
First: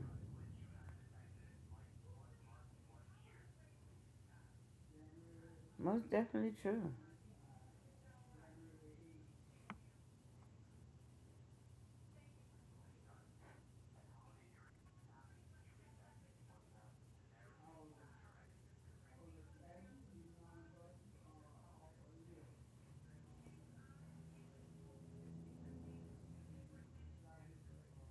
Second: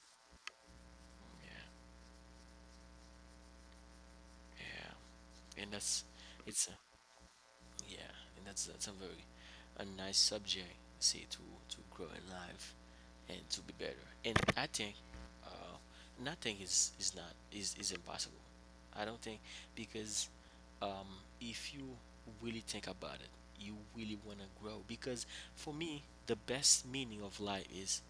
Speaker 1: yeah, yeah, and that's
Speaker 2: Most definitely
Speaker 1: it's a,
Speaker 2: true.
Speaker 1: yeah, and that's a very a nice subject. See, to grow in life and to be better. And I think uh, nothing is is not is is impossible. I don't think. Because um, if you really think about it, you really want to grow. Because for me, the best meaning of life is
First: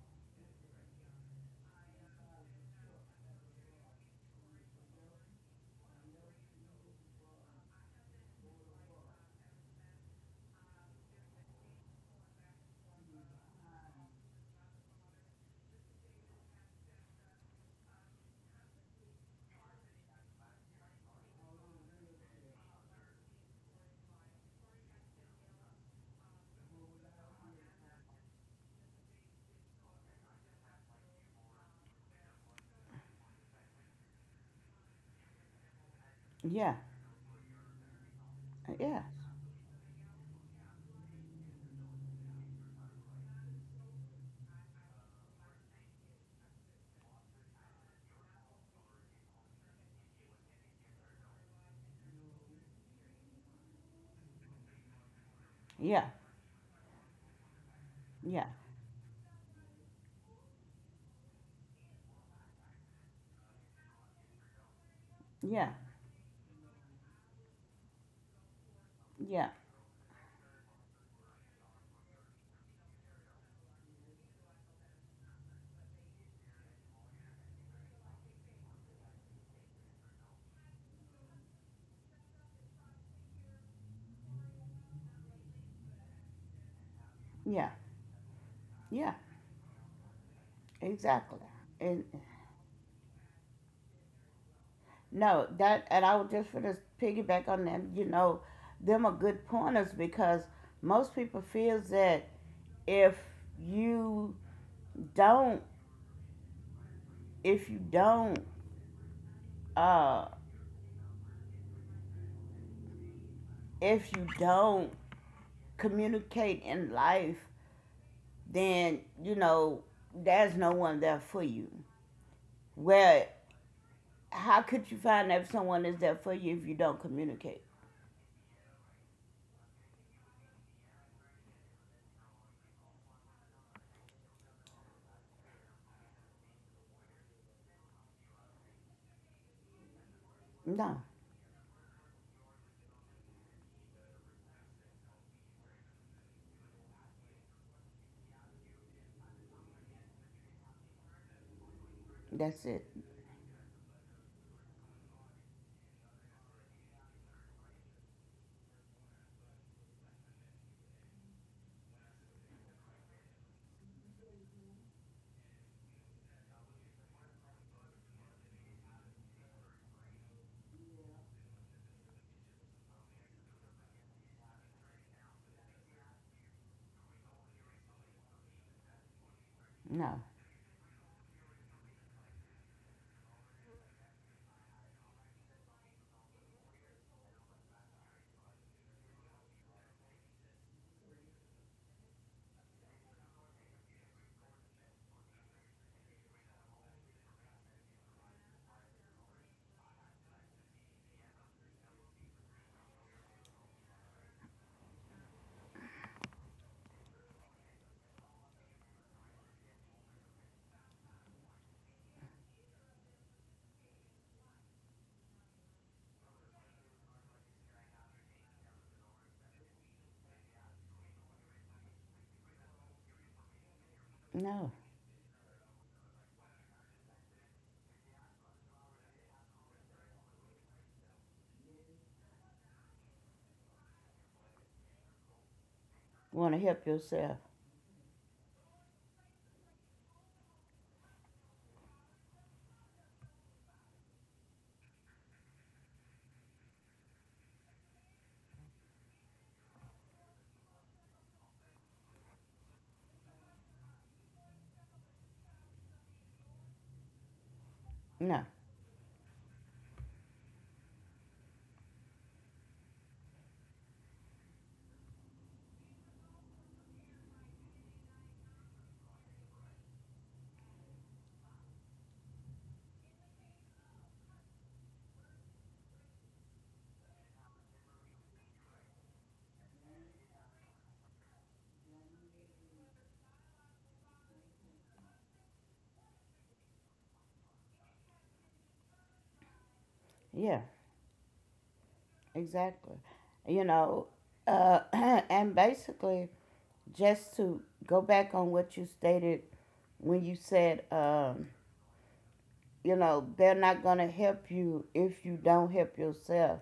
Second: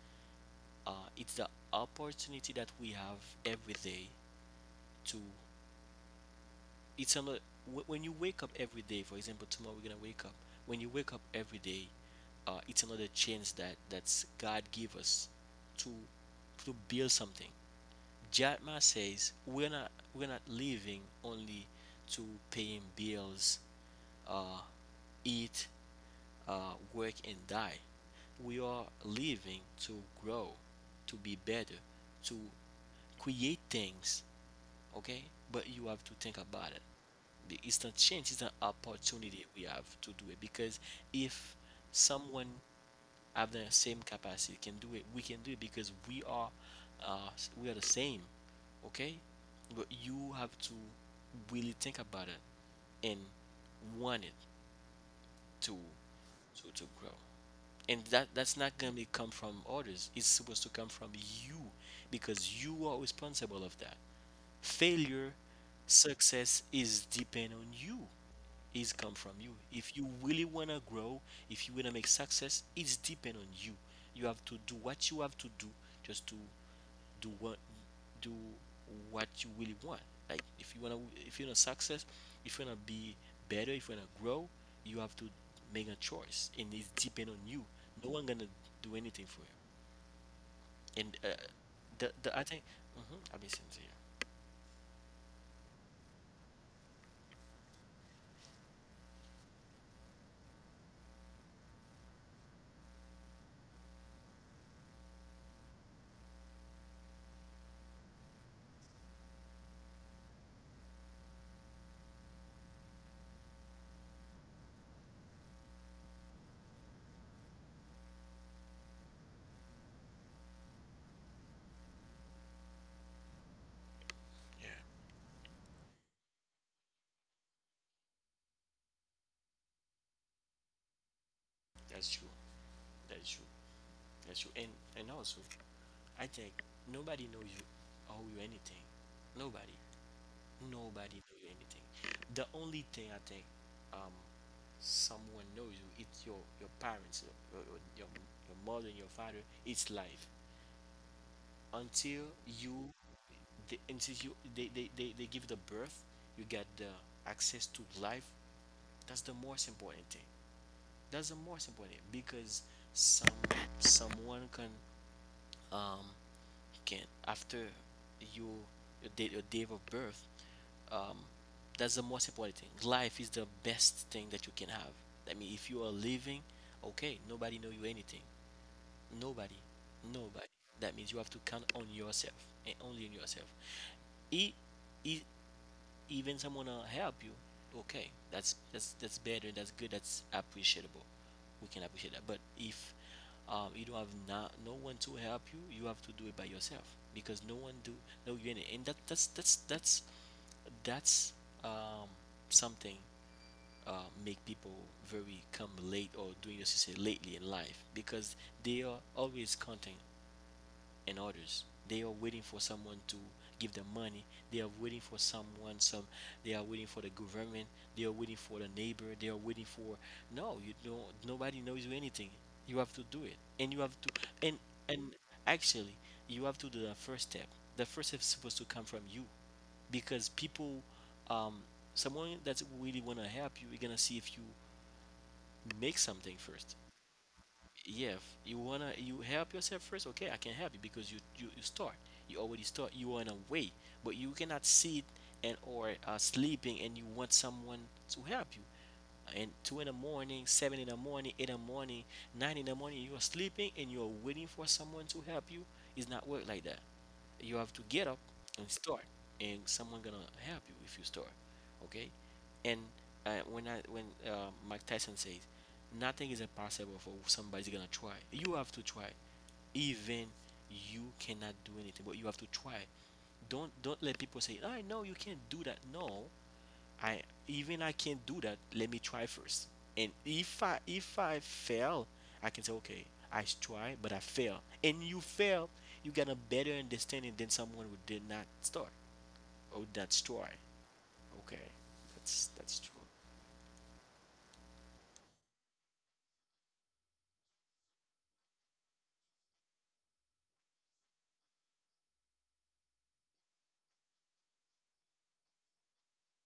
Speaker 1: it's the opportunity that we have every day to it's um, when you wake up every day, for example, tomorrow we're gonna wake up, when you wake up every day, it's another chance that that's god give us to to build something. Jatma says we're not living only to paying bills, uh, eat, work and die. We are living to grow, to be better, to create things. Okay, but you have to think
Speaker 2: Yeah,
Speaker 1: about it. It's not change, it's an
Speaker 2: yeah,
Speaker 1: opportunity we have to do it, because if someone have the same capacity can do it, we can do it because uh we are the same. Okay, but you have to really think about it and want it to
Speaker 2: yeah,
Speaker 1: to grow. And that
Speaker 2: yeah,
Speaker 1: that's not gonna be come from others, it's supposed to come from you, because you are responsible of that failure.
Speaker 2: yeah,
Speaker 1: Success is depend on you, is come from
Speaker 2: yeah,
Speaker 1: you. If you really want to grow, if you want to make success, it's depend on you. You have to do what you have to do, just to do do what you really want. Like if you want to, success, if you want to be better, if you want to grow, you have to make a choice, and it's depend on you.
Speaker 2: yeah,
Speaker 1: No one going to do
Speaker 2: yeah.
Speaker 1: anything for you. And
Speaker 2: Exactly. And
Speaker 1: the I think, mhm, I've been saying to you.
Speaker 2: no, that and I was just gonna piggyback on them, them are good pointers because most people feels that if you don't if you don't uh if you don't communicate in life, then there's no one there for you. Where how
Speaker 1: Yeah,
Speaker 2: could you find out if someone is there for you if you don't communicate?
Speaker 1: that's true. That's true. That's you. And also, I think nobody knows you owe you anything. Nobody.
Speaker 2: No.
Speaker 1: Nobody knows you anything. The only thing I think, um someone knows you, it's your parents, your mother and your father. It's life. Until
Speaker 2: That's it.
Speaker 1: you they, and you they give the birth, you get the access to life. That's the most important thing. That's the most important because some someone can, um you can after you, your date of birth, um that's the most important thing. Life is the best thing that you can have. I mean if you are living, okay, nobody know you anything. Nobody.
Speaker 2: No.
Speaker 1: Nobody. That means you have to count on yourself, and only on yourself. It, it even someone help you, okay, that's better, that's good, that's appreciable. We can appreciate that. But if, you don't have not, no one to help you, you have to do it by yourself, because no one do no you in it. And that that's um, something uh, make people very come late or doing this, you say lately in life, because they are always counting and others. They are waiting for someone to give them money. They are waiting for someone. Some They are waiting for the government. They are waiting for the neighbor. They are waiting for. No. You don't. Nobody knows you anything. You have to do it, and you have to. And
Speaker 2: No.
Speaker 1: and actually, you have to do the first step. The first step is supposed to come from you, because people, um, someone that really want to help you, you're gonna see if you make something
Speaker 2: Wanna
Speaker 1: first.
Speaker 2: help yourself.
Speaker 1: Yeah, if you wanna, you help yourself first, okay, I can help you because you start. You already start, you are in a way, but you cannot sit and or sleeping and you want someone to help you. And two in the morning, seven in the morning, eight in the morning, nine in the morning, you are sleeping and you are waiting for someone to help you. It's not work like that. You have to get up
Speaker 2: No.
Speaker 1: and start, and someone gonna help you if you start. Okay. And when I when mike tyson says nothing is impossible for somebody's gonna try. You have to try. Even you cannot do anything, but you have to try. Don't let people say, I know you can't do that. No, I, even I can't do that. Let me try first. And if I fail, I can say okay, I try, but I fail. And you fail, you got a better understanding than someone who did not start or that
Speaker 2: Yeah,
Speaker 1: try. Okay, that's
Speaker 2: exactly.
Speaker 1: true.
Speaker 2: You know, and basically, just to go back on what you stated when you said, they're not going to help you if you don't help yourself.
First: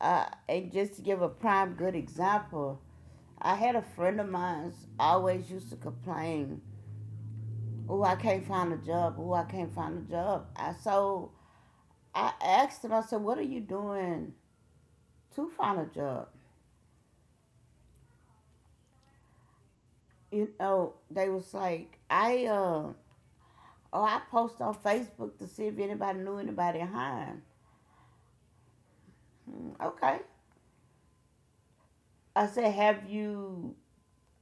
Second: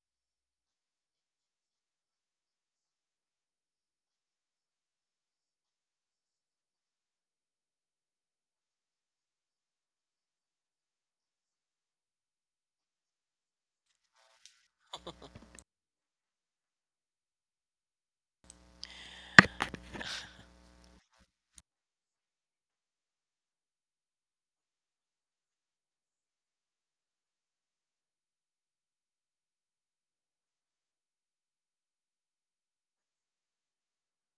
Speaker 2: And just to give a prime good example, I had a friend of mine always used to complain, "Oh, I can't find a job. Oh, I can't find a job." I so I asked him. I said, "What are you doing to find a job?" They was like, I oh, I post on Facebook to see if anybody knew anybody in Hines. Hmm, okay. I said,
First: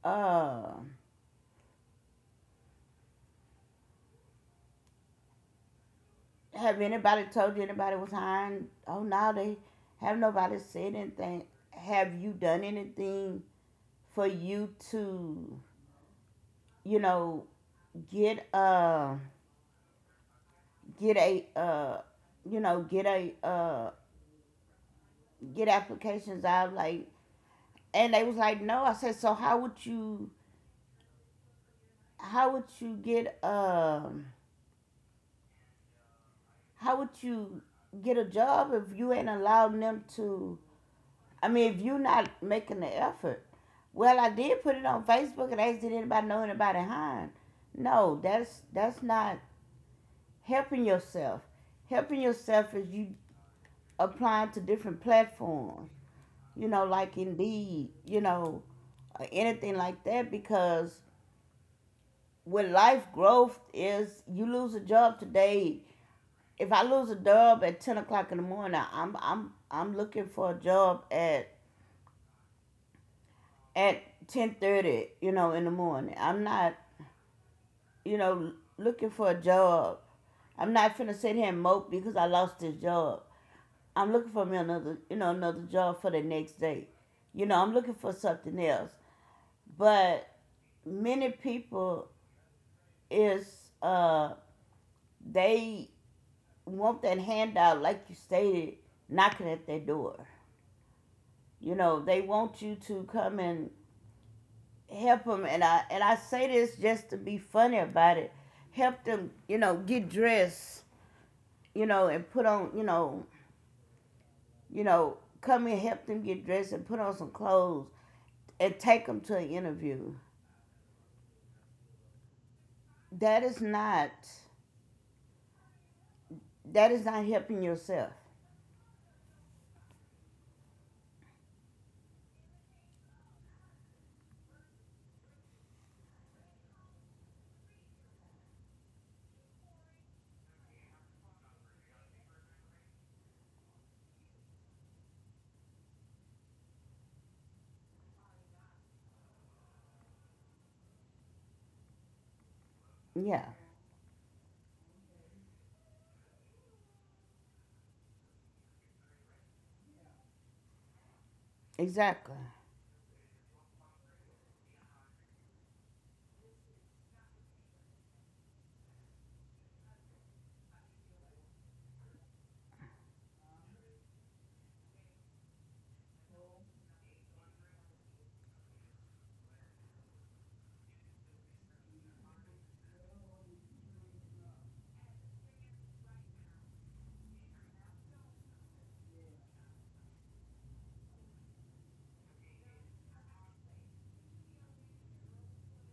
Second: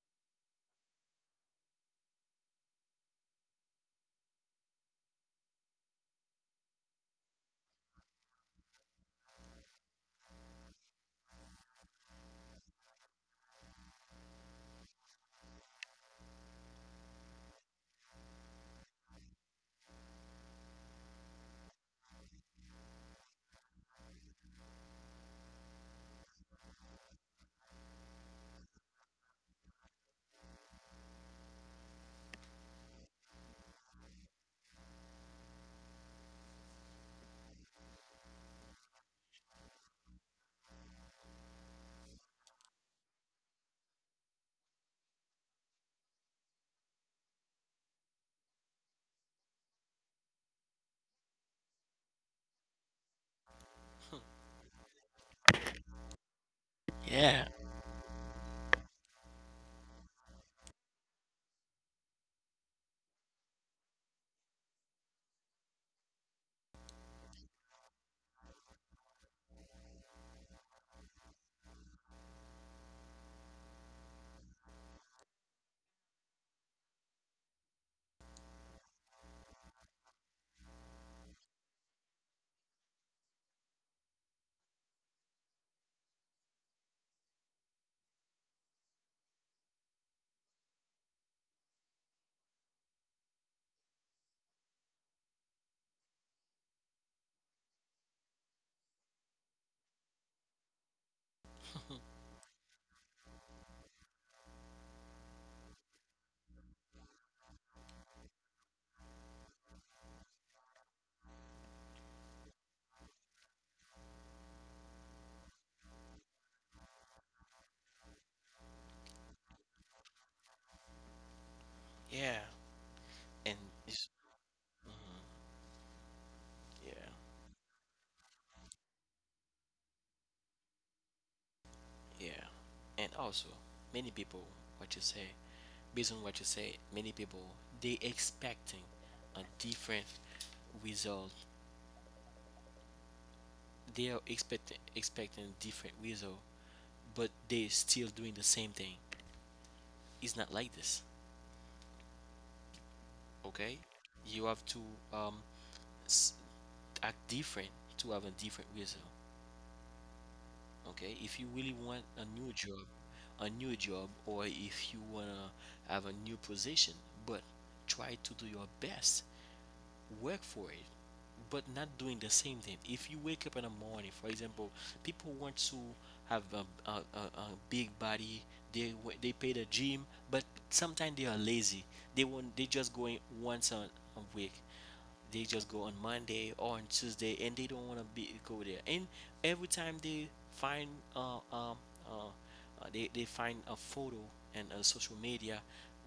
Speaker 2: uh, have anybody told you anybody was hiring? Oh no, they have nobody said anything. Have you done anything for you to, you know, get uh get a you know get a uh get applications out like and they was like no. I said so how would you get um how would you get a job if you ain't allowing them to. I mean if you're not making the effort. Well I did put it on Facebook and asked did anybody know anybody hiring. No, that's not helping yourself. Helping yourself is you applying to different platforms, like
Speaker 1: Yeah.
Speaker 2: Indeed, or anything like that because with life growth is you lose a job today if I lose a job at 10 o'clock in the morning, I'm looking for a job at 10:30, in the morning. I'm not, looking for a job. I'm not finna sit here and mope because I lost this job. I'm looking for me another, another job for the next day. I'm looking for something else. But many people is they want that handout like you stated knocking at their door. They want you to come and help them. And I say this just to be funny about it. Help them, get dressed, and put on, come and help them get dressed and put on some clothes and take them to an interview.
Speaker 1: Yeah,
Speaker 2: That
Speaker 1: and
Speaker 2: is
Speaker 1: It's-
Speaker 2: not that
Speaker 1: yeah,
Speaker 2: is not helping yourself.
Speaker 1: yeah, and also many people, what you say, based on what you say, many people, they expecting a different result. They are expecting a different result, but they're still doing the same thing. It's not like this,
Speaker 2: Yeah,
Speaker 1: okay? You have to um s- act different to have a different result, okay? If you really want a
Speaker 2: exactly.
Speaker 1: new job, or if you wanna have a new position, but try to do your best. Work for it. But not doing the same thing. If you wake up in the morning, for example, people want to have a big body. They pay the gym, but sometimes they are lazy. They just going once a week. They just go on Monday or on Tuesday, and they don't want to be go there. And every time they find uh, um, uh, they find a photo and a social media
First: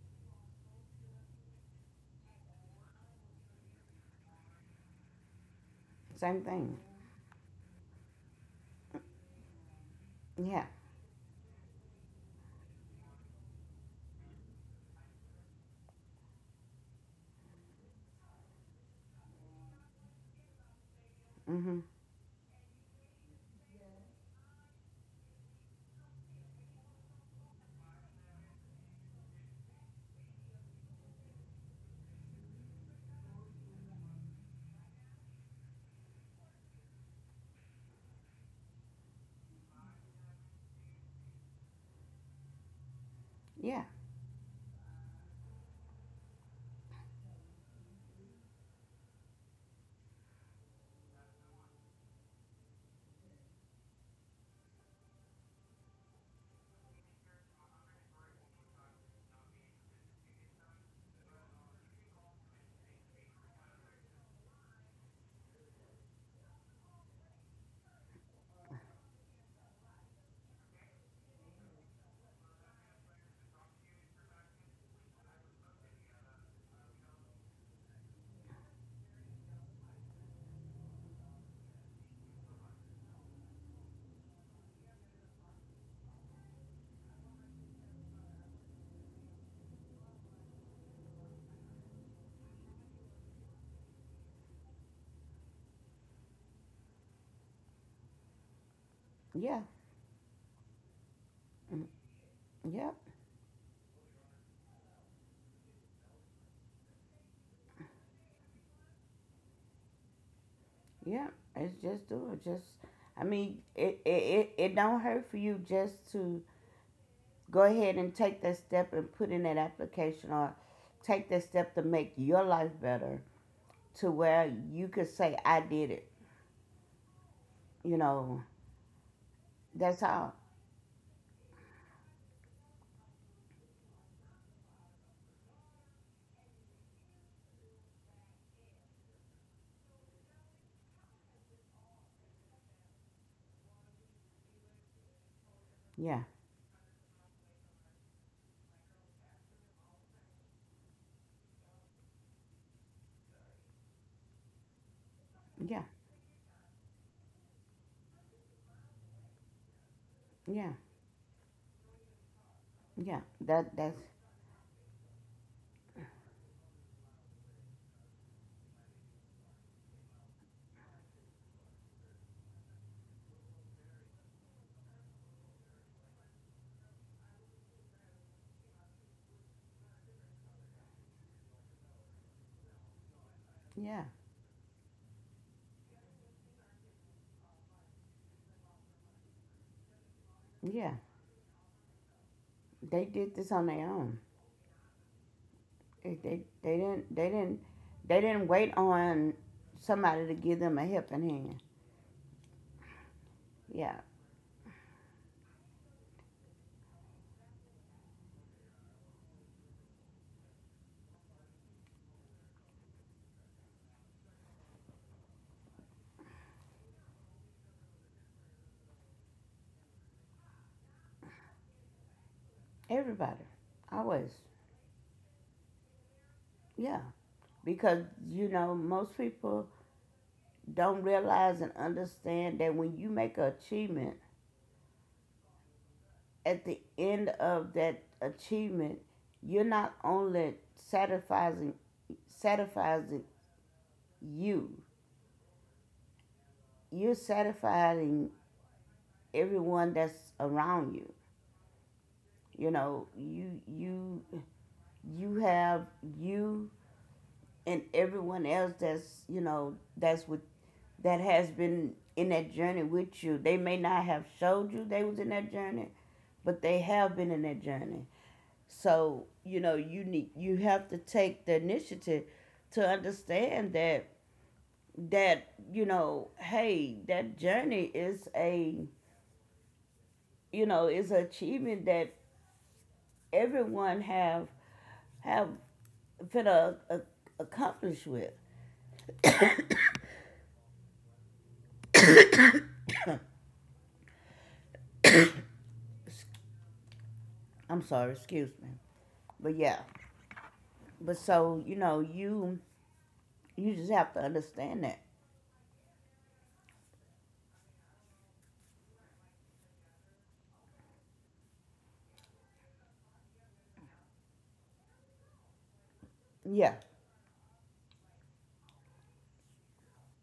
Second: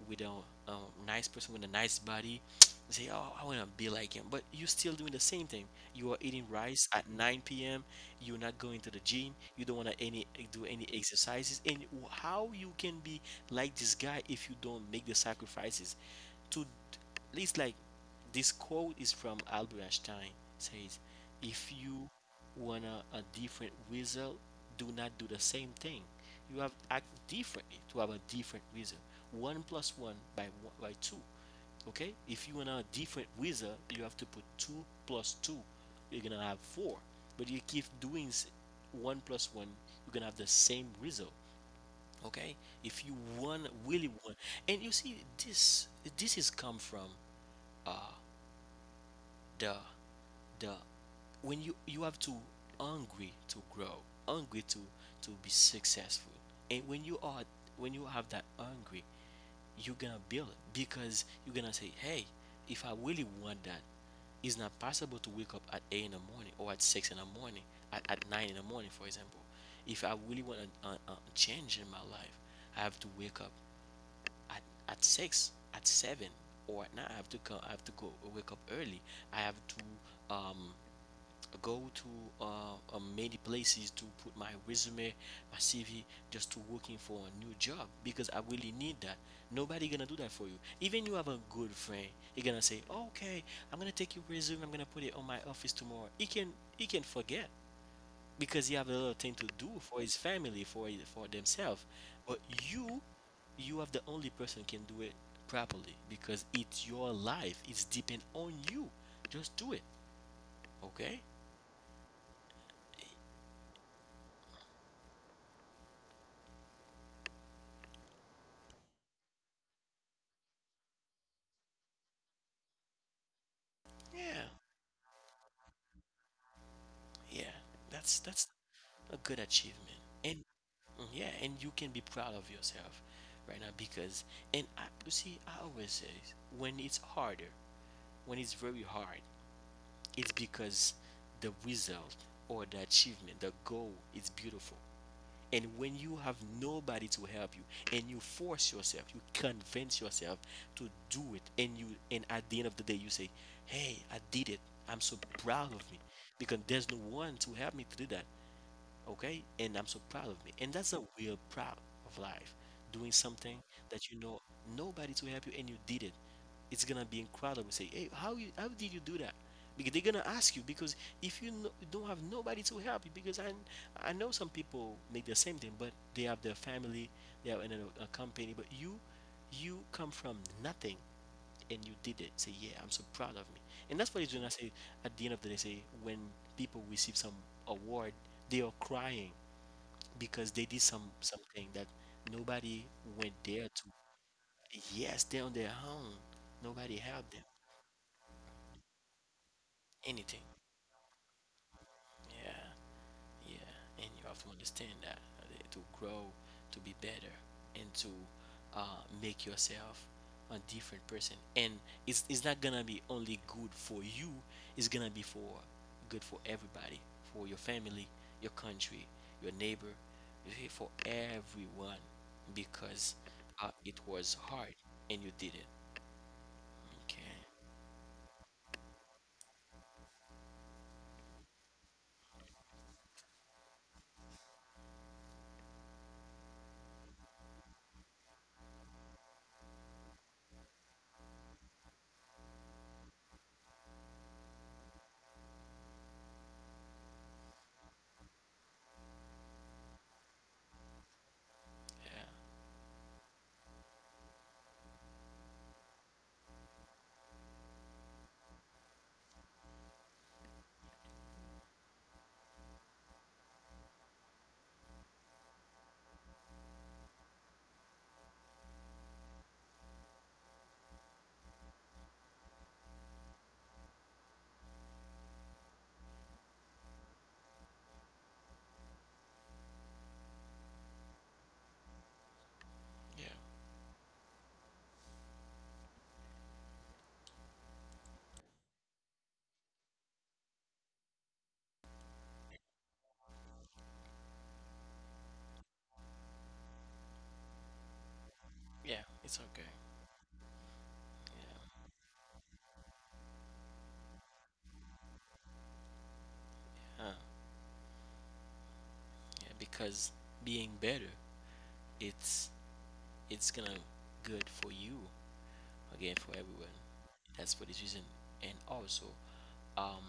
Speaker 1: with a nice person with a nice body, say, "Oh, I want to be like him." But you're still doing the same thing. You are
Speaker 2: Same
Speaker 1: eating
Speaker 2: thing.
Speaker 1: rice at 9 p.m. You're not going to the gym. You don't want to any
Speaker 2: Yeah.
Speaker 1: do any exercises. And how you can be like this guy if you don't make the sacrifices to? It's like, this quote is from Albert Einstein. Says, if
Speaker 2: Mhm.
Speaker 1: you want a different result, do not do the same thing. You have to act differently to have a different result. One plus one by one, by two. Okay. If you want a different result, you have to put two plus two. You're gonna have four. But you keep doing one plus one, you're gonna have the same result, okay? If you want
Speaker 2: Yeah.
Speaker 1: really want, and you see this, this is come from uh the the when you have to hungry to grow, hungry to be successful. And when you are, when you have that hungry, you're gonna build it, because you're gonna say, hey, if I really want that, it's not possible to wake up at 8 in the morning or at 6 in the morning, at 9 in the morning for example. If I really want a change in my life, I have to wake up at, at 6, at 7, or at night I have to come, I have to go, wake up early. I have to go to many places to put my resume, my CV, just to working for a new job because I really need that. Nobody gonna do that for you. Even you have a good friend, he gonna say, "Okay, I'm gonna take your resume. I'm gonna put it on my office tomorrow." He can forget because he have a little thing to
Speaker 2: Yeah.
Speaker 1: do for his family, for his, for
Speaker 2: Mm.
Speaker 1: themselves. But
Speaker 2: Yep.
Speaker 1: you, you are the only person can do it properly because it's your life. It's depend on you. Just do it,
Speaker 2: Yeah,
Speaker 1: okay?
Speaker 2: it's just do it. Just, I mean, it don't hurt for you just to go ahead and take that step and put in that application or take that step to make your life better to where
Speaker 1: Yeah.
Speaker 2: you could say, I did it.
Speaker 1: Yeah,
Speaker 2: You
Speaker 1: that's
Speaker 2: know,
Speaker 1: that's a good
Speaker 2: that's
Speaker 1: achievement,
Speaker 2: all.
Speaker 1: and yeah, and you can be proud of yourself right now because, and I, you see, I always say when it's harder, when it's very hard, it's because the result or the achievement, the goal is beautiful. And when
Speaker 2: Yeah,
Speaker 1: you have nobody to help you, and you force yourself, you convince yourself to do it, and you, and at the end of the day, you say, "Hey, I did it. I'm so
Speaker 2: yeah,
Speaker 1: proud of me," because there's no one to help me to do that. Okay, and I'm so proud of me,
Speaker 2: yeah,
Speaker 1: and that's a real proud of life.
Speaker 2: yeah.
Speaker 1: Doing something that you know nobody to help you and you did it, it's gonna be incredible. Say, hey, how you, how did you do that? Because they're gonna ask you, because if you, no, you don't have nobody to help you, because I know some people make the same thing but they have their family, they are in a company, but you come from nothing, and you did it. Say, yeah, I'm so proud of me.
Speaker 2: Yeah,
Speaker 1: And that's what it's doing. I say, at the end of the day, say when people receive some award, they are crying because they did
Speaker 2: yeah.
Speaker 1: some something that nobody
Speaker 2: They did
Speaker 1: went
Speaker 2: this on
Speaker 1: there
Speaker 2: their
Speaker 1: to.
Speaker 2: own.
Speaker 1: Yes, they're on their
Speaker 2: They,
Speaker 1: own.
Speaker 2: they, they
Speaker 1: Nobody
Speaker 2: didn't, they
Speaker 1: helped them.
Speaker 2: didn't, they didn't wait on somebody to
Speaker 1: Anything.
Speaker 2: give them a helping hand.
Speaker 1: Yeah. Yeah,
Speaker 2: Yeah,
Speaker 1: and you have to understand that, to grow, to be better, and to make yourself a different person. And it's not gonna be only good for you. It's gonna be for good for everybody, for your family, your country, your neighbor, you see, for everyone, because
Speaker 2: Everybody,
Speaker 1: it
Speaker 2: always,
Speaker 1: was hard and you did it.
Speaker 2: yeah,
Speaker 1: Okay.
Speaker 2: because most people don't realize and understand that when you make an achievement, at the end of that achievement, you're not only satisfying you, you're satisfying everyone that's around you.
Speaker 1: Yeah.
Speaker 2: You you you have you and everyone else that's that's with that has been in that journey with you they may not have showed you they was in that journey but they have been in that journey so you have to take the initiative to understand that hey that journey is a you know is an achievement that
Speaker 1: Yeah.
Speaker 2: everyone have been accomplished with I'm sorry, excuse me.
Speaker 1: Yeah. It's
Speaker 2: But
Speaker 1: okay.
Speaker 2: yeah. But so,
Speaker 1: Yeah.
Speaker 2: you just have to understand that.
Speaker 1: Uh, yeah. Because being better, it's it's gonna good for you, again for
Speaker 2: Yeah.
Speaker 1: everyone. That's for this reason. And also, um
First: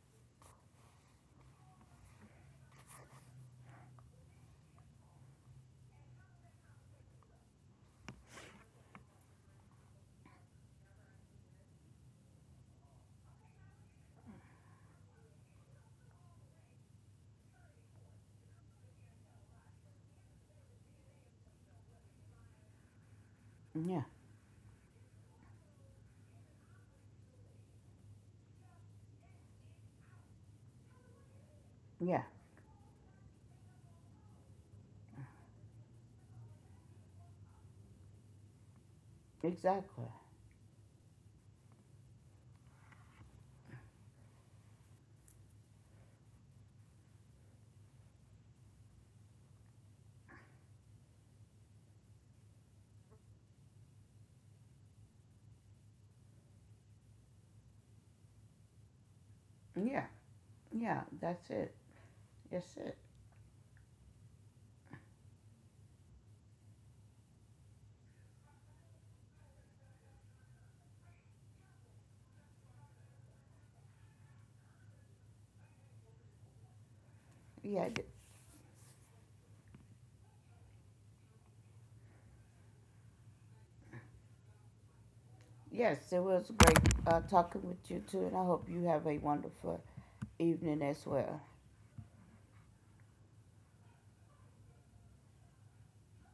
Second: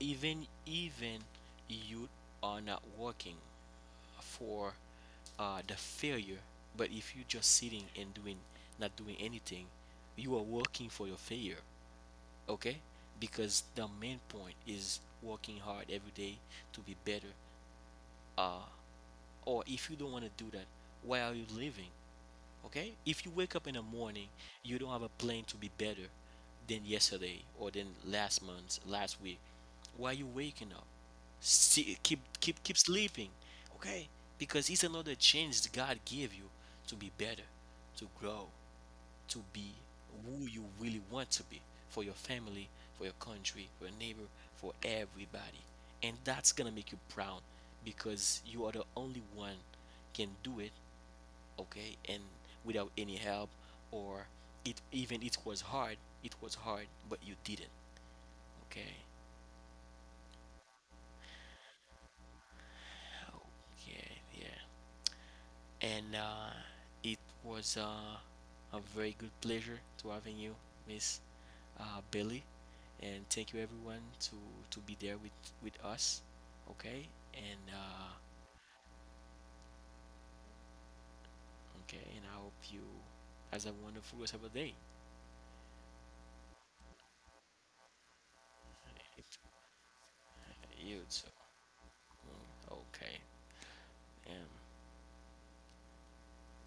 Speaker 1: even, you are not working for the failure, but if you just sitting and doing, not doing anything, you are working for your failure, okay? Because the main point is working hard every day to be better. uh or if you don't want to do that, why are you living? Okay? If you wake up in the
Speaker 2: Yeah.
Speaker 1: morning, you don't have a plan to be better than yesterday or than last month, last week. Why you waking up? See, keep
Speaker 2: Yeah.
Speaker 1: keep keep sleeping. Okay? Because it's another chance that God gave you to be better, to grow, to be
Speaker 2: Exactly.
Speaker 1: who you really want to be for your family, for your country, for your neighbor, for everybody. And that's gonna make you proud because you are the only one can do it, okay? And without any help, or it, even it was hard, it was hard but you didn't. Okay.
Speaker 2: Yeah. Yeah. That's it. That's it.
Speaker 1: Okay. Yeah. And it was a very good pleasure to having you, miss billy. And thank you everyone to be there with us. Okay. And
Speaker 2: Yeah.
Speaker 1: okay, and I hope you has a wonderful rest of the day.
Speaker 2: Yes, it was great talking with you too, and I hope you have a
Speaker 1: If
Speaker 2: wonderful evening
Speaker 1: you
Speaker 2: as
Speaker 1: too.
Speaker 2: well.
Speaker 1: Okay and